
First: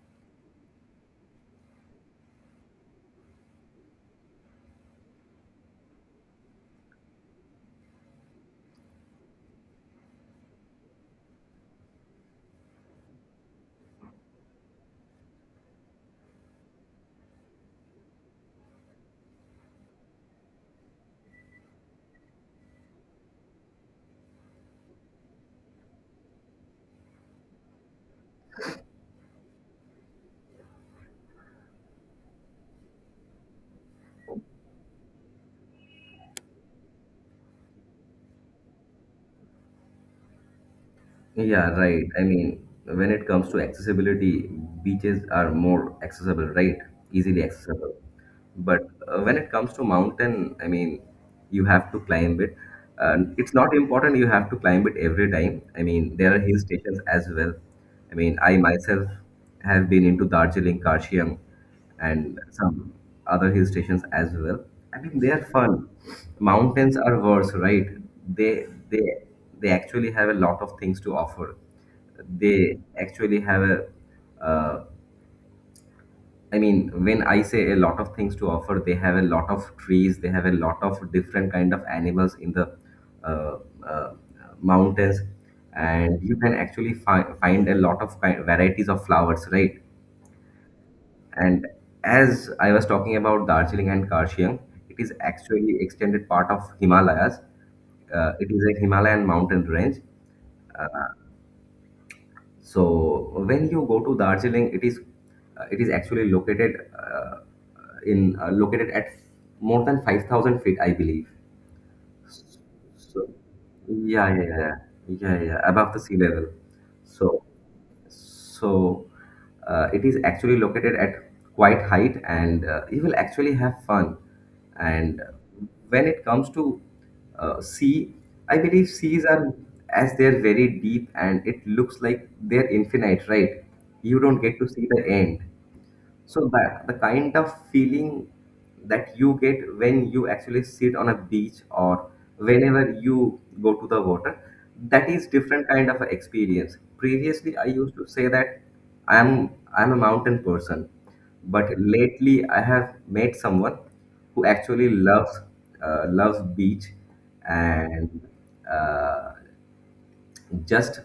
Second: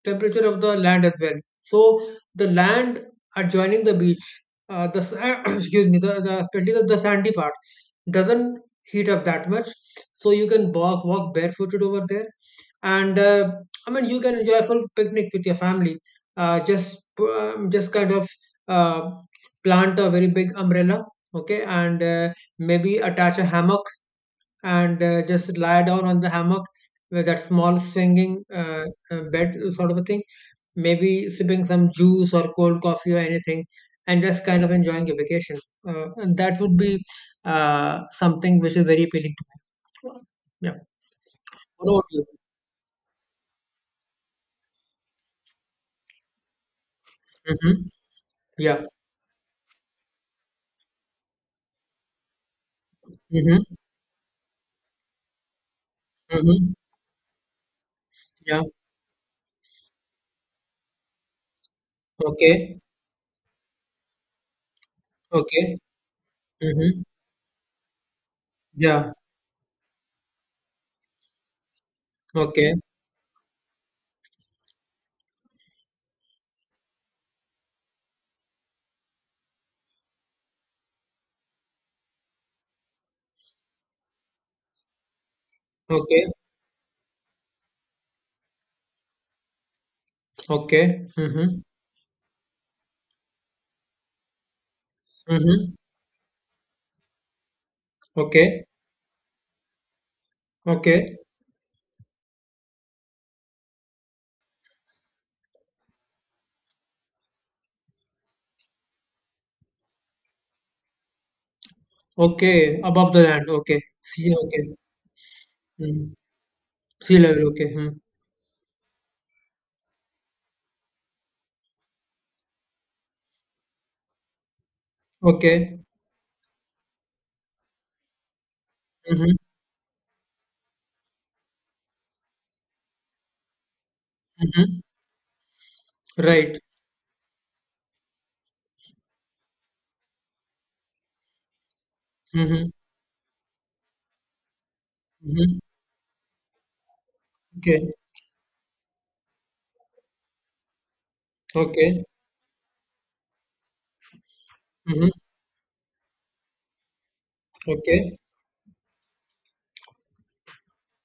[SPEAKER 2] temperature of the land as well. So the land adjoining the beach, the excuse me, the, especially the sandy part, doesn't heat up that much. So you can walk barefooted over there. And I mean, you can enjoy a full picnic with your family. Just just kind of uh, plant a very big umbrella, okay, and maybe attach a hammock. And just lie down on the hammock with that small swinging bed sort of a thing, maybe sipping some juice or cold coffee or anything, and just kind of enjoying your vacation. And that would be something which is very appealing to. Yeah.
[SPEAKER 1] Yeah,
[SPEAKER 2] What about
[SPEAKER 1] right. I
[SPEAKER 2] you?
[SPEAKER 1] mean, when it comes to accessibility, beaches are more accessible, right? Easily
[SPEAKER 2] Mm-hmm.
[SPEAKER 1] accessible. But
[SPEAKER 2] Yeah.
[SPEAKER 1] when it comes to mountain, I mean, you have to climb it, and it's not
[SPEAKER 2] Mm-hmm.
[SPEAKER 1] important you have to climb it every time. I mean, there are hill
[SPEAKER 2] Mm-hmm.
[SPEAKER 1] stations as well. I mean, I
[SPEAKER 2] Yeah.
[SPEAKER 1] myself have been into Darjeeling, Karshiang, and
[SPEAKER 2] Okay.
[SPEAKER 1] some other hill stations as well. I mean, they are fun.
[SPEAKER 2] Okay.
[SPEAKER 1] Mountains
[SPEAKER 2] Mm-hmm.
[SPEAKER 1] are worse, right? They
[SPEAKER 2] Yeah.
[SPEAKER 1] they actually have a lot of things to offer.
[SPEAKER 2] Okay.
[SPEAKER 1] They actually have a uh, I mean, when I say a lot of things to offer, they have a lot of trees, they have a lot of different kind of animals in the uh, uh, mountains, and
[SPEAKER 2] Okay.
[SPEAKER 1] you can actually find a lot of varieties of flowers, right?
[SPEAKER 2] Okay. Mm-hmm.
[SPEAKER 1] And as I was talking about Darjeeling and Karshiang, it is
[SPEAKER 2] Mm-hmm.
[SPEAKER 1] actually extended part of Himalayas. It
[SPEAKER 2] Okay.
[SPEAKER 1] is a Himalayan mountain range.
[SPEAKER 2] Okay.
[SPEAKER 1] So when you go to Darjeeling, it is it is actually located in located at more than 5,000 feet, I believe.
[SPEAKER 2] Okay. Above the
[SPEAKER 1] So
[SPEAKER 2] land. Okay.
[SPEAKER 1] yeah,
[SPEAKER 2] See.
[SPEAKER 1] yeah,
[SPEAKER 2] Okay.
[SPEAKER 1] yeah, yeah, yeah, above the
[SPEAKER 2] Mm.
[SPEAKER 1] sea level.
[SPEAKER 2] Sea
[SPEAKER 1] So
[SPEAKER 2] level. Okay. Mm.
[SPEAKER 1] so it is actually located at quite height, and you will actually have fun. And
[SPEAKER 2] Okay.
[SPEAKER 1] when it comes to sea, I believe seas
[SPEAKER 2] Mm-hmm.
[SPEAKER 1] are, as they're very deep and it looks like they're infinite, right? You don't get to
[SPEAKER 2] Mm-hmm.
[SPEAKER 1] see the end. So
[SPEAKER 2] Right.
[SPEAKER 1] that, the kind of feeling that you get when you actually sit on a beach or
[SPEAKER 2] Mm-hmm.
[SPEAKER 1] whenever you go to the water, that is
[SPEAKER 2] Mm-hmm.
[SPEAKER 1] different kind of experience. Previously, I
[SPEAKER 2] Okay.
[SPEAKER 1] used to say that I'm I'm a mountain person, but
[SPEAKER 2] Okay.
[SPEAKER 1] lately I have met someone who actually
[SPEAKER 2] Mhm.
[SPEAKER 1] loves loves beach,
[SPEAKER 2] Okay.
[SPEAKER 1] and uh, just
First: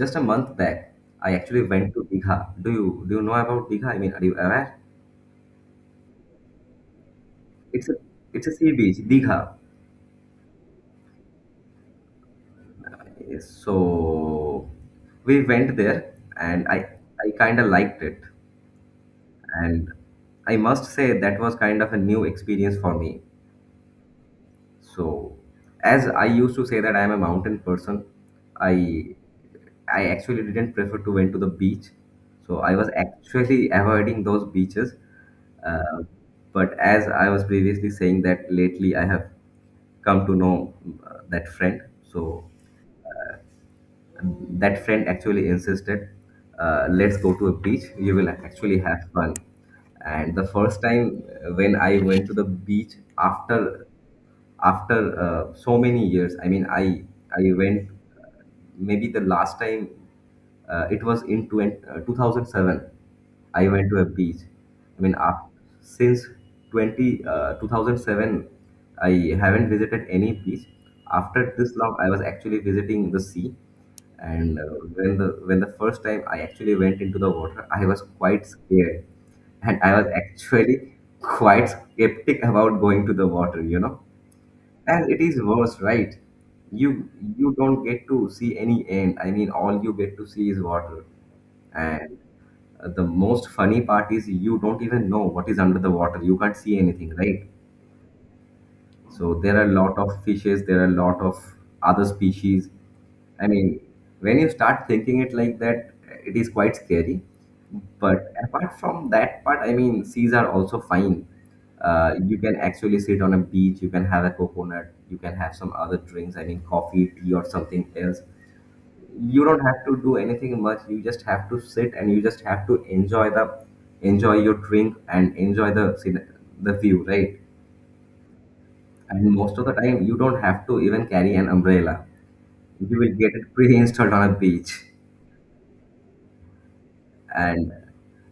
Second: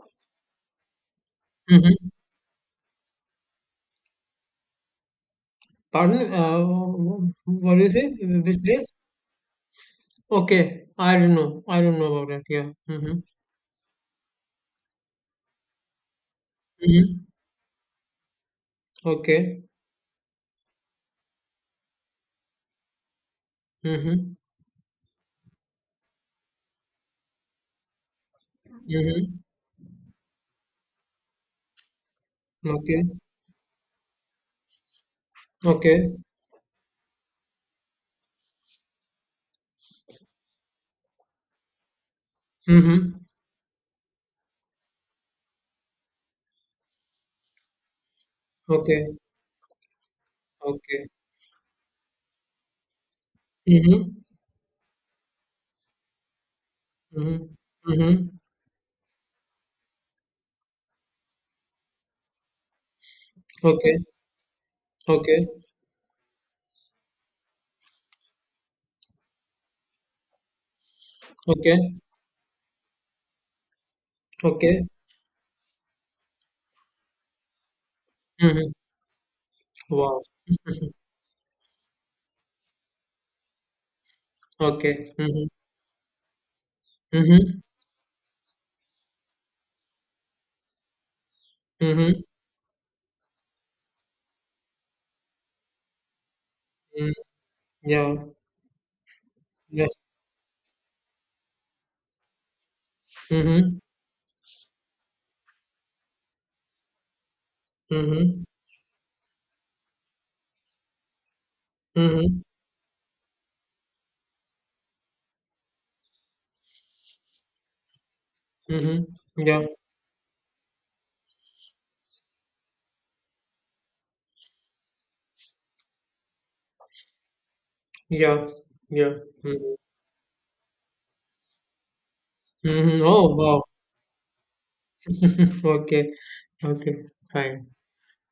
[SPEAKER 1] just a month back I actually went to
[SPEAKER 2] Mhm.
[SPEAKER 1] Digha. Do you know about Digha? I mean, are you aware?
[SPEAKER 2] Pardon? What do
[SPEAKER 1] It's
[SPEAKER 2] you
[SPEAKER 1] a,
[SPEAKER 2] say?
[SPEAKER 1] it's a
[SPEAKER 2] Which
[SPEAKER 1] sea
[SPEAKER 2] place?
[SPEAKER 1] beach, Digha.
[SPEAKER 2] Okay. I don't know. I don't know about that. Yeah. Mm-hmm.
[SPEAKER 1] So we went there, and I
[SPEAKER 2] Mm-hmm.
[SPEAKER 1] I kind of liked it,
[SPEAKER 2] Okay.
[SPEAKER 1] and I must say that was kind of a new experience for me.
[SPEAKER 2] Mm-hmm.
[SPEAKER 1] So as I used to say that I am a mountain person, I
[SPEAKER 2] Mm-hmm.
[SPEAKER 1] I actually didn't prefer to went to the beach. So I was
[SPEAKER 2] Okay.
[SPEAKER 1] actually avoiding those beaches. Uh,
[SPEAKER 2] Okay.
[SPEAKER 1] but as I was previously saying that lately I have come to know that friend. So,
[SPEAKER 2] Mm-hmm.
[SPEAKER 1] and that friend actually insisted, let's go to a beach, you will actually have
[SPEAKER 2] Okay.
[SPEAKER 1] fun. And the first
[SPEAKER 2] Okay.
[SPEAKER 1] time when I went to the beach after,
[SPEAKER 2] Mm-hmm.
[SPEAKER 1] after so many years, I mean, I
[SPEAKER 2] Mm-hmm.
[SPEAKER 1] I went,
[SPEAKER 2] Mm-hmm.
[SPEAKER 1] uh, maybe the last time it was in 2007 I went
[SPEAKER 2] Okay.
[SPEAKER 1] to a beach. I mean,
[SPEAKER 2] Okay.
[SPEAKER 1] after, since 2007, I haven't visited any beach. After this
[SPEAKER 2] Okay.
[SPEAKER 1] long, I was actually visiting the sea. And
[SPEAKER 2] Okay.
[SPEAKER 1] when the, when the first time I actually went into the water, I was quite
[SPEAKER 2] Mm-hmm.
[SPEAKER 1] scared, and I was
[SPEAKER 2] Wow.
[SPEAKER 1] actually quite skeptic about going to the water, And
[SPEAKER 2] Okay.
[SPEAKER 1] it is
[SPEAKER 2] Mm-hmm.
[SPEAKER 1] worse, right? You you
[SPEAKER 2] Mm-hmm.
[SPEAKER 1] don't get to see any end. I mean, all you get to see is water. And
[SPEAKER 2] Mm-hmm.
[SPEAKER 1] the most funny part is you don't even know what is under the water. You can't see
[SPEAKER 2] Mm-hmm.
[SPEAKER 1] anything, right?
[SPEAKER 2] Yeah.
[SPEAKER 1] So there are a
[SPEAKER 2] Yes.
[SPEAKER 1] lot of fishes, there are a lot of other species. I
[SPEAKER 2] Mm-hmm.
[SPEAKER 1] mean, when you start thinking it like that, it is quite scary. But
[SPEAKER 2] Mm-hmm.
[SPEAKER 1] apart from that part, I mean, seas are also fine.
[SPEAKER 2] Mm-hmm.
[SPEAKER 1] You can actually sit on a beach, you can have a coconut, you can have some other drinks, I mean, coffee, tea, or something else.
[SPEAKER 2] Mm-hmm.
[SPEAKER 1] You don't
[SPEAKER 2] Yeah.
[SPEAKER 1] have to do anything much. You just have to sit and you just have to enjoy the, enjoy your drink and enjoy the the view, right?
[SPEAKER 2] Yeah, yeah.
[SPEAKER 1] And most of the
[SPEAKER 2] Mm-hmm.
[SPEAKER 1] time, you don't have to even carry an umbrella. You
[SPEAKER 2] Hmm.
[SPEAKER 1] will get
[SPEAKER 2] Oh,
[SPEAKER 1] it
[SPEAKER 2] wow.
[SPEAKER 1] pre-installed on a beach.
[SPEAKER 2] Okay, okay, fine.
[SPEAKER 1] And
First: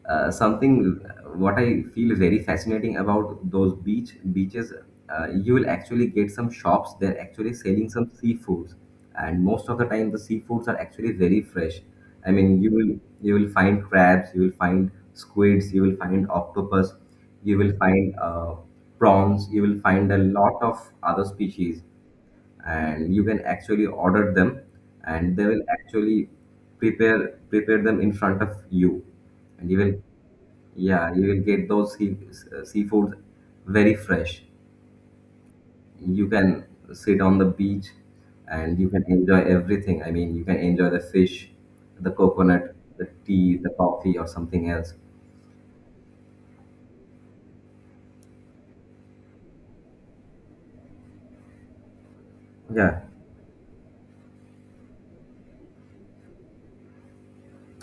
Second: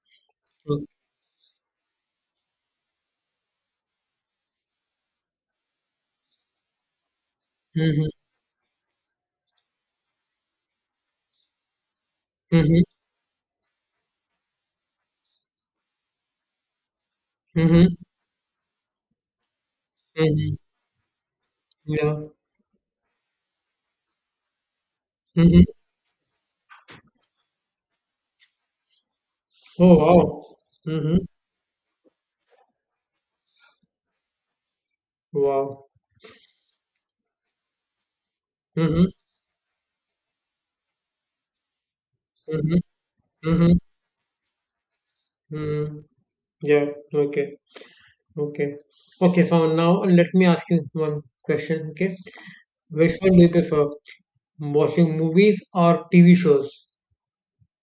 [SPEAKER 2] Mm-hmm.
[SPEAKER 1] something what I feel very fascinating about those beaches, you will actually get some shops. They're actually selling some
[SPEAKER 2] Mm-hmm.
[SPEAKER 1] seafoods, and most of the time, the seafoods are actually very fresh. I mean, you will find crabs, you will find squids, you will find octopus, you will
[SPEAKER 2] Mm-hmm.
[SPEAKER 1] find prawns, you will find a
[SPEAKER 2] Mm-hmm.
[SPEAKER 1] lot of other species,
[SPEAKER 2] Yeah.
[SPEAKER 1] and you can actually order them, and they will
[SPEAKER 2] Mm-hmm.
[SPEAKER 1] actually prepare prepare them in front of you, and you will,
[SPEAKER 2] Oh, wow.
[SPEAKER 1] yeah,
[SPEAKER 2] Mm-hmm.
[SPEAKER 1] you will get those seafood very fresh.
[SPEAKER 2] Wow.
[SPEAKER 1] You can sit on the beach, and you can
[SPEAKER 2] Mm-hmm.
[SPEAKER 1] enjoy everything. I mean, you can enjoy the fish, the coconut,
[SPEAKER 2] Mm-hmm.
[SPEAKER 1] the tea, the
[SPEAKER 2] Mm-hmm.
[SPEAKER 1] coffee, or something else.
[SPEAKER 2] Mm-hmm. Yeah. Okay. Okay. Okay. So now let me ask you one question. Okay.
[SPEAKER 1] Yeah.
[SPEAKER 2] Which one do you prefer? Watching movies or TV shows?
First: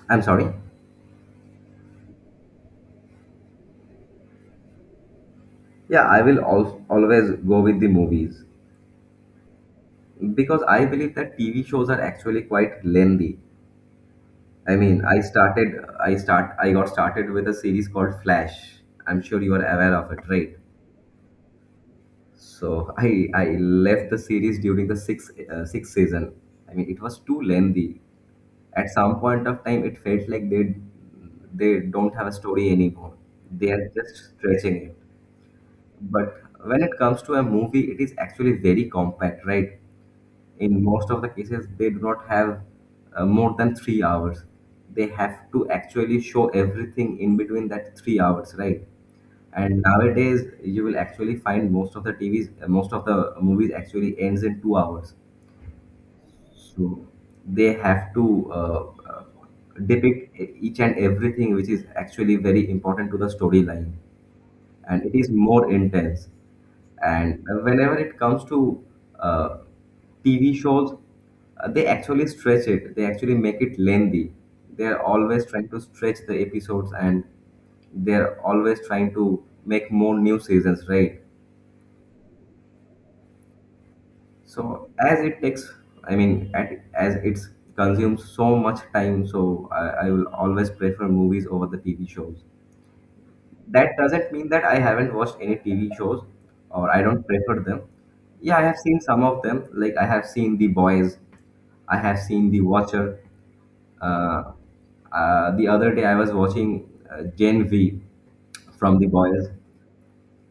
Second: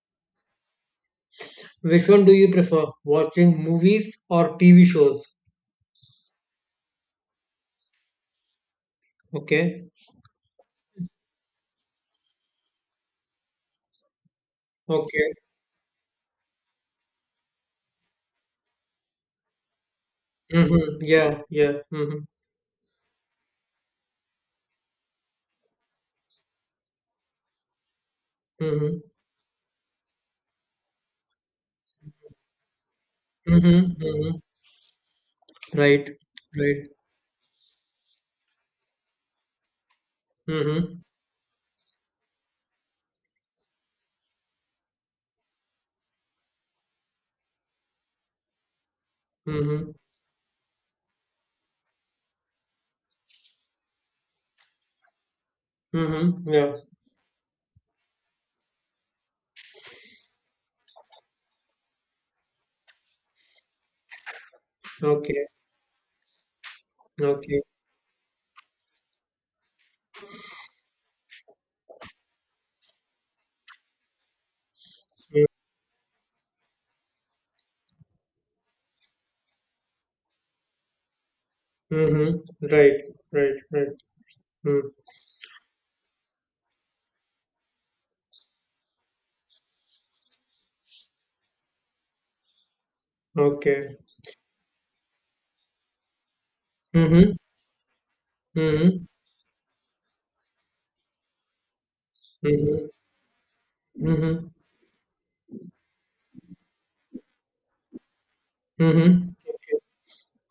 [SPEAKER 1] I'm sorry.
[SPEAKER 2] Which one do you prefer? Watching movies or TV shows?
[SPEAKER 1] Yeah, I will always go with the movies,
[SPEAKER 2] Okay.
[SPEAKER 1] because I believe that TV shows are actually quite lengthy. I mean, I
[SPEAKER 2] Okay.
[SPEAKER 1] started, I got started with a series called Flash. I'm sure you are aware of it, right?
[SPEAKER 2] Mhm. Yeah, yeah. Mhm.
[SPEAKER 1] So I left the series during the sixth, sixth season. I mean, it was too lengthy. At
[SPEAKER 2] Mhm.
[SPEAKER 1] some point of time, it felt like they don't have a story anymore. They are
[SPEAKER 2] Mhm.
[SPEAKER 1] just
[SPEAKER 2] Mhm.
[SPEAKER 1] stretching it.
[SPEAKER 2] Right.
[SPEAKER 1] But when
[SPEAKER 2] Right.
[SPEAKER 1] it comes to a movie, it is actually very compact, right? In
[SPEAKER 2] Mhm.
[SPEAKER 1] most of the cases they do not have more than 3 hours. They have to actually show everything in between that 3 hours, right? And
[SPEAKER 2] Mhm.
[SPEAKER 1] nowadays you will actually find most of the tvs, most of the movies actually ends in 2 hours.
[SPEAKER 2] Mhm. Yeah.
[SPEAKER 1] So they have to depict each and everything which is actually very important to the storyline, and it is
[SPEAKER 2] Okay.
[SPEAKER 1] more intense. And
[SPEAKER 2] Okay.
[SPEAKER 1] whenever it comes to uh, TV shows, they actually stretch it. They actually make it lengthy. They are
[SPEAKER 2] Mm.
[SPEAKER 1] always trying to stretch the episodes, and they are always trying to make more new seasons, right?
[SPEAKER 2] Mhm. Right. Right. Right. Mm.
[SPEAKER 1] So as it takes, I mean, at, as it consumes so much time, so I will always prefer movies over the TV shows.
[SPEAKER 2] Okay.
[SPEAKER 1] That doesn't mean that I haven't watched any TV shows or I don't
[SPEAKER 2] Mhm.
[SPEAKER 1] prefer them. Yeah, I have seen
[SPEAKER 2] Mhm.
[SPEAKER 1] some of them. Like I have seen The Boys, I have seen The
[SPEAKER 2] Mhm.
[SPEAKER 1] Watcher.
[SPEAKER 2] Mhm.
[SPEAKER 1] Uh, the other day I was watching Gen V from The
[SPEAKER 2] Mhm.
[SPEAKER 1] Boys,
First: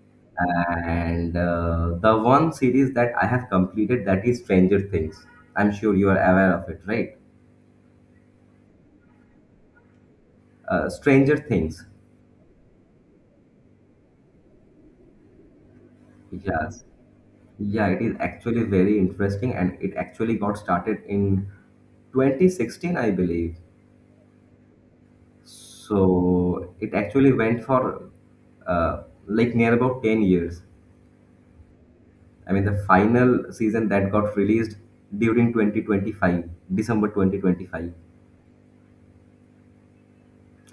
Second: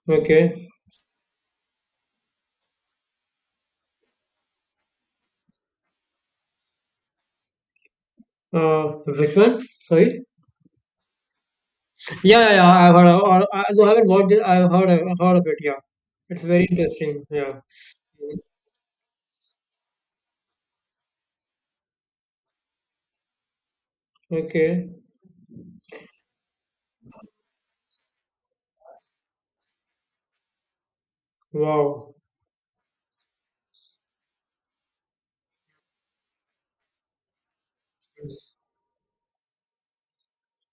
[SPEAKER 2] Okay.
[SPEAKER 1] and the one series that I have completed, that is Stranger Things. I'm sure you are aware of it, right?
[SPEAKER 2] Uh, which one? Sorry.
[SPEAKER 1] Stranger Things.
[SPEAKER 2] Yeah, yeah, yeah. I've heard of. Or- I, no, I haven't watched it. I've heard of, it. Yeah, it's very
[SPEAKER 1] Yes.
[SPEAKER 2] interesting. Yeah.
[SPEAKER 1] Yeah, it is
[SPEAKER 2] Mm.
[SPEAKER 1] actually very interesting, and it actually got started in 2016, I believe.
[SPEAKER 2] Okay.
[SPEAKER 1] So it actually went for like near about 10 years.
[SPEAKER 2] Wow.
[SPEAKER 1] I mean, the final season that got released during 2025, December 2025,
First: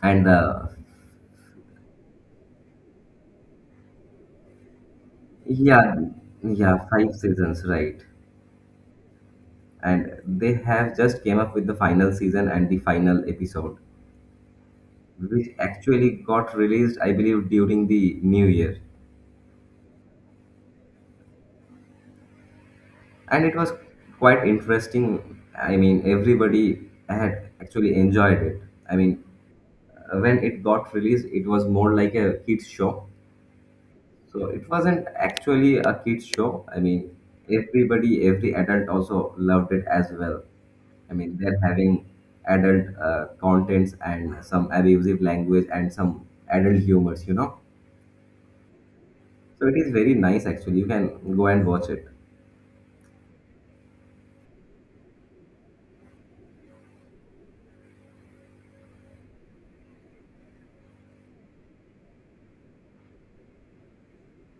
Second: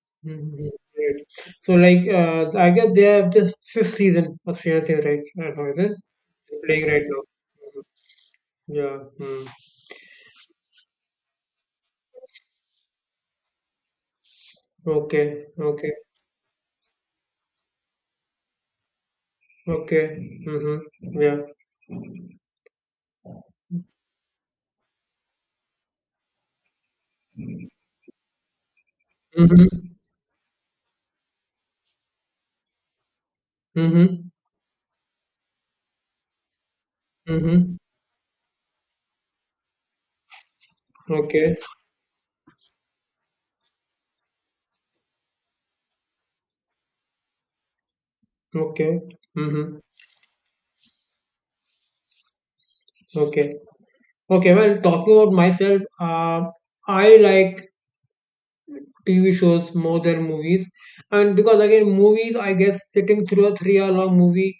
[SPEAKER 1] and
[SPEAKER 2] Mhm. Great. So, like, I guess they have the fifth season of Stranger Things, right? At Horizon,
[SPEAKER 1] yeah,
[SPEAKER 2] they're
[SPEAKER 1] yeah,
[SPEAKER 2] playing right
[SPEAKER 1] five
[SPEAKER 2] now.
[SPEAKER 1] seasons,
[SPEAKER 2] Mhm.
[SPEAKER 1] right?
[SPEAKER 2] Yeah. Mm.
[SPEAKER 1] And they have just came up with the final season and the final episode,
[SPEAKER 2] Okay.
[SPEAKER 1] which
[SPEAKER 2] Okay.
[SPEAKER 1] actually got released, I believe, during the new year.
[SPEAKER 2] Okay. Mm-hmm. Yeah.
[SPEAKER 1] And it was quite interesting. I mean, everybody had actually enjoyed it. I mean,
[SPEAKER 2] Mm-hmm.
[SPEAKER 1] when it got released, it was more like a kids show.
[SPEAKER 2] Mm-hmm.
[SPEAKER 1] So it wasn't actually a kids show. I mean,
[SPEAKER 2] Mm-hmm.
[SPEAKER 1] everybody, every adult also loved it as well. I mean,
[SPEAKER 2] Okay.
[SPEAKER 1] they're having adult contents and some abusive language and some adult humors, you know.
[SPEAKER 2] Okay.
[SPEAKER 1] So it
[SPEAKER 2] Mm-hmm.
[SPEAKER 1] is very nice actually. You can go and watch it.
[SPEAKER 2] Okay. Okay. Well, talking about myself, I like TV shows more than movies, and because again, movies, I guess, sitting through a 3-hour long movie.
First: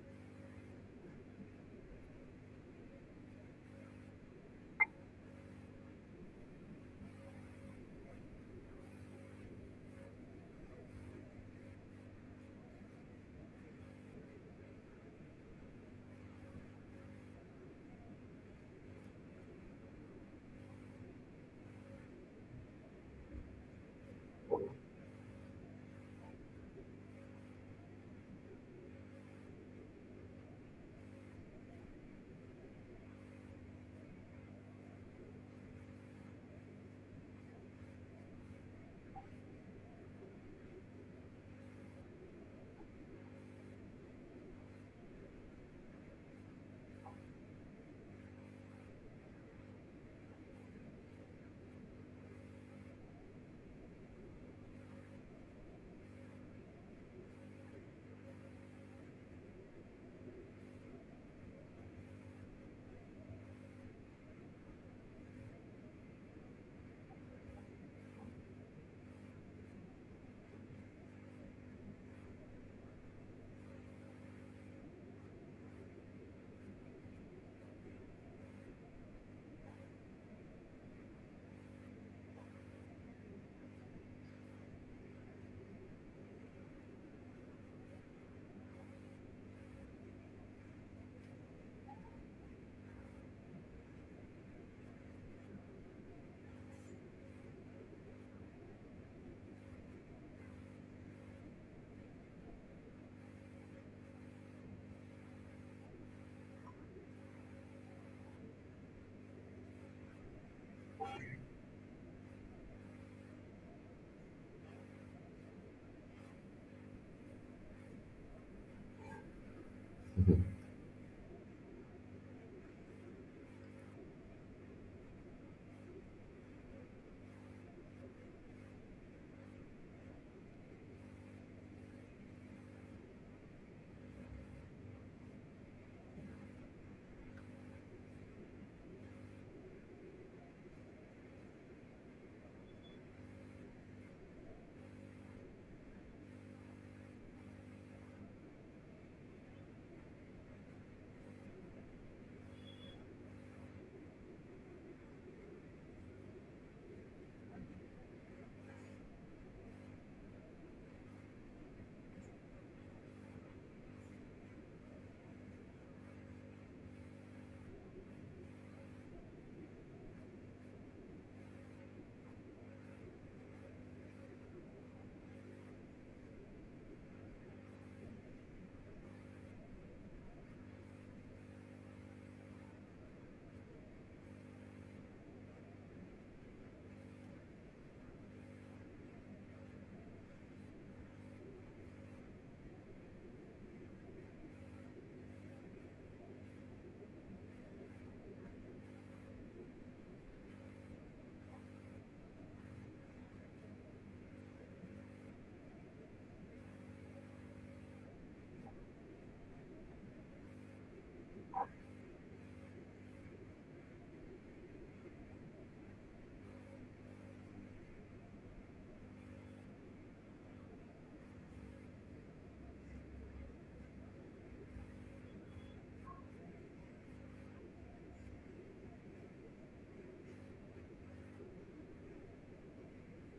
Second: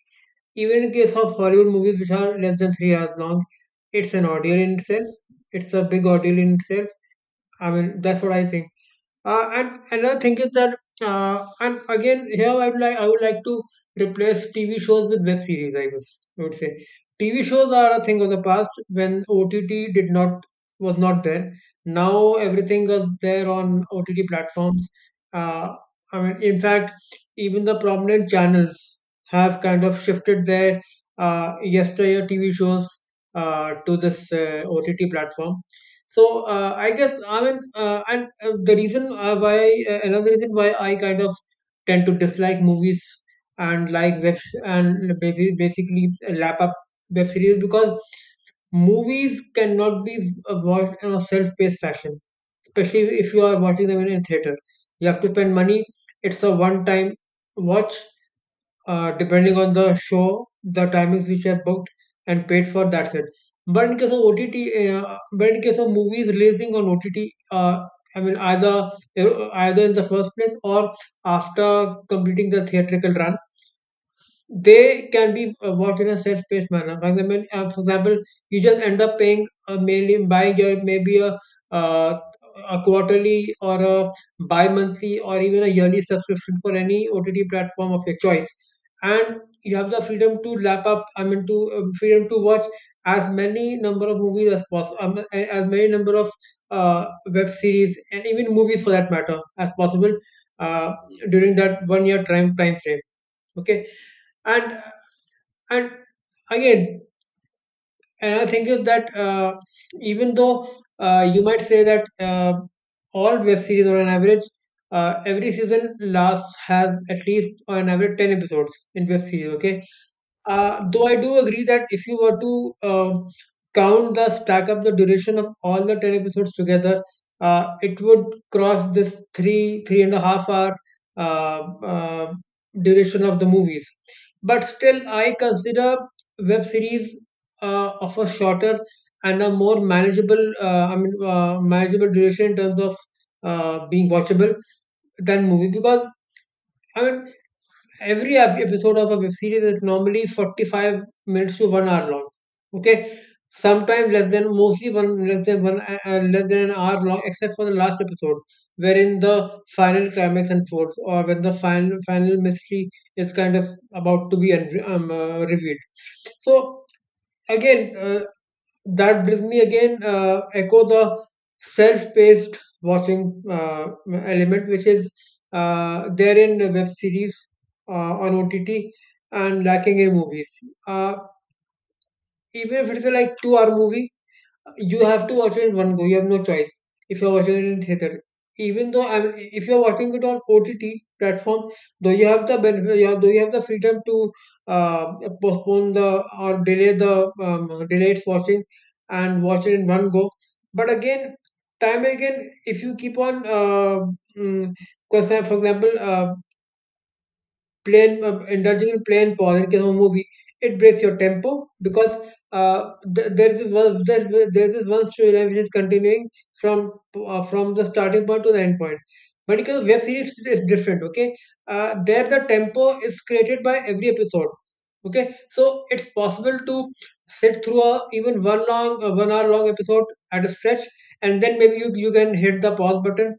[SPEAKER 2] Even in case of Hollywood movies which are less than 3 hours long, it's an ordeal in itself. It's a big ordeal in itself. I mean, that's what I think. And another thing is that, and again, here I would like to replace TV shows with web series. I would say TV shows are a thing of the past when OTT did not, was not there. Now everything is there on OTT platforms. Uh, I mean, in fact, even the prominent channels have kind of shifted their yesteryear TV shows to this OTT platform. So I guess I mean, and the reason why another reason why I kind of tend to dislike movies and like web and maybe basically lap up web series because movies cannot be watched in a self-paced fashion, especially if you are watching them in a theater. You have to spend money. It's a one-time watch, depending on the show, the timings which are booked and paid for, that's it. But in case of movies releasing on OTT, I mean either either in the first place or after completing the theatrical run, they can be worked in a self-paced manner. For example, you just end up paying mainly buying your maybe uh, a quarterly or a bi-monthly or even a yearly subscription for any OTT platform of your choice, and you have the freedom to lap up. I mean, to Freedom to watch as many number of movies as possible, as many number of web series and even movies for that matter as possible uh, during that 1 year time frame. Okay, and and again, another thing is that even though you might say that all web series on an average, every season lasts has at least on average 10 episodes in web series, okay? Though I do agree that if you were to count the stack up the duration of all the 10 episodes together, it would cross this three and a half hour uh, uh, duration of the movies. But still, I consider web series of a shorter and a more manageable, manageable duration in terms of being watchable than movie. I mean, every episode of a web series is normally 45 minutes to 1 hour long, okay, sometimes less than one less than an hour long, except for the last episode, wherein the final climax unfolds or when the final mystery is kind of about to be revealed. So again that brings me again echo the self-paced watching element, which is there in the web series on OTT and lacking in movies. uh, Even if it's a, like, 2 hour movie, you have to watch it in one go. You have no choice if you're watching it in theater. If you're watching it on OTT platform, though you have the freedom to uh, postpone the or delay the delay its watching and watch it in one go. But again, if you keep on, mm, for for example, plain indulging in plain pause in case of a movie, it breaks your tempo, because uh, th- there is one there there's one storyline which is continuing from from the starting point to the end point. But in case of web series it's different, okay. There the tempo is created by every episode, okay, so it's possible to sit through a even one long 1 hour long episode at a stretch, and then maybe you can hit the pause button,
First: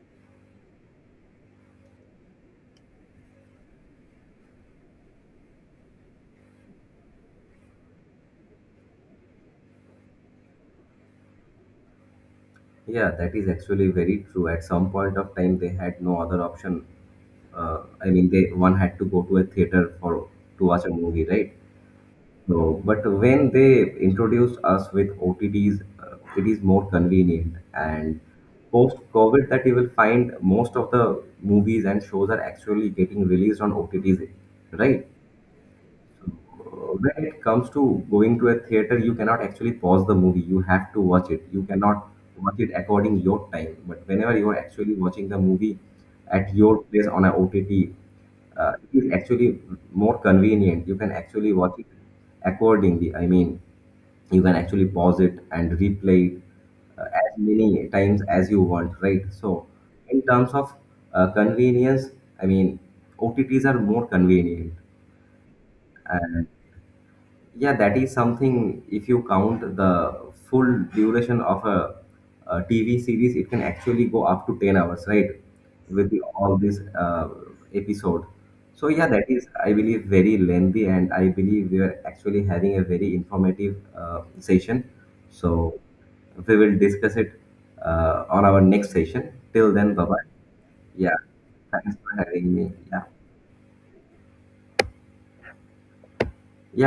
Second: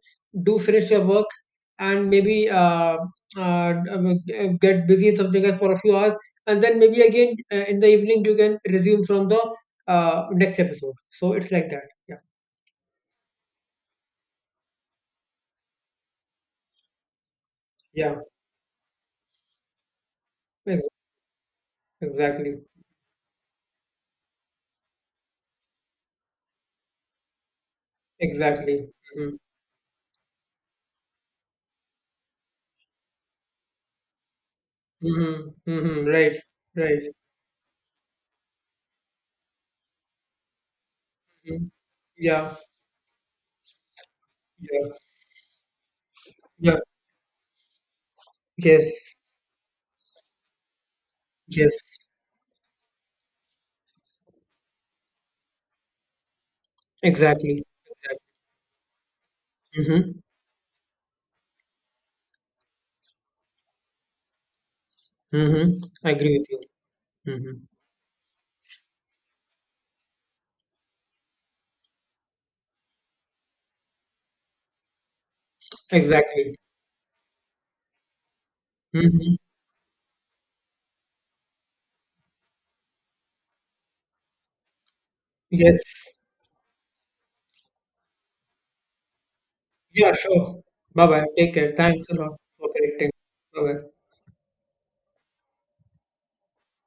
[SPEAKER 2] do finish your work, and maybe get busy in something else for a few hours, and then maybe again in the evening you can resume from the next episode. So it's like that. Yeah.
[SPEAKER 1] Yeah, that is actually very true. At some point of time, they had no other option. I
[SPEAKER 2] Yeah.
[SPEAKER 1] mean, they, one had to go to a theater for to watch a
[SPEAKER 2] Ex-
[SPEAKER 1] movie, right?
[SPEAKER 2] Exactly.
[SPEAKER 1] So, but when they introduced us with OTTs, it is more convenient. And
[SPEAKER 2] Exactly. Mm-hmm.
[SPEAKER 1] post-COVID, that you will find most of the movies and shows are actually getting released on OTTs, right?
[SPEAKER 2] Mm-hmm. Mm-hmm. Right. Right.
[SPEAKER 1] When it comes to going to a theater, you cannot actually pause the movie. You have to watch it. You
[SPEAKER 2] Mhm.
[SPEAKER 1] cannot
[SPEAKER 2] Yeah.
[SPEAKER 1] watch it according your time. But whenever you are
[SPEAKER 2] Yeah.
[SPEAKER 1] actually watching the movie at
[SPEAKER 2] Yeah.
[SPEAKER 1] your place on a OTT, it is
[SPEAKER 2] Yes.
[SPEAKER 1] actually more convenient. You can actually watch
[SPEAKER 2] Yes.
[SPEAKER 1] it accordingly. I mean, you can actually pause it and replay it as
[SPEAKER 2] Exactly. Exactly.
[SPEAKER 1] many times as you want, right? So,
[SPEAKER 2] Mm-hmm.
[SPEAKER 1] in terms of convenience, I mean, OTTs are more convenient.
[SPEAKER 2] Mm-hmm. I agree with you. Mm-hmm.
[SPEAKER 1] Yeah, that is something. If you count the full duration of a TV series, it can actually go up to 10 hours, right? With the
[SPEAKER 2] Exactly.
[SPEAKER 1] all this episode. So, yeah, that
[SPEAKER 2] Mm-hmm.
[SPEAKER 1] is, I believe, very lengthy, and I believe we are actually having a very informative session. So,
[SPEAKER 2] Yes.
[SPEAKER 1] we will discuss it on our next session. Till then, bye
[SPEAKER 2] Yeah.
[SPEAKER 1] bye.
[SPEAKER 2] Sure. Bye
[SPEAKER 1] Yeah,
[SPEAKER 2] bye. Take care.
[SPEAKER 1] thanks
[SPEAKER 2] Thanks a
[SPEAKER 1] for
[SPEAKER 2] lot
[SPEAKER 1] having
[SPEAKER 2] for
[SPEAKER 1] me. Yeah.
[SPEAKER 2] connecting. Bye bye.
[SPEAKER 1] Yeah,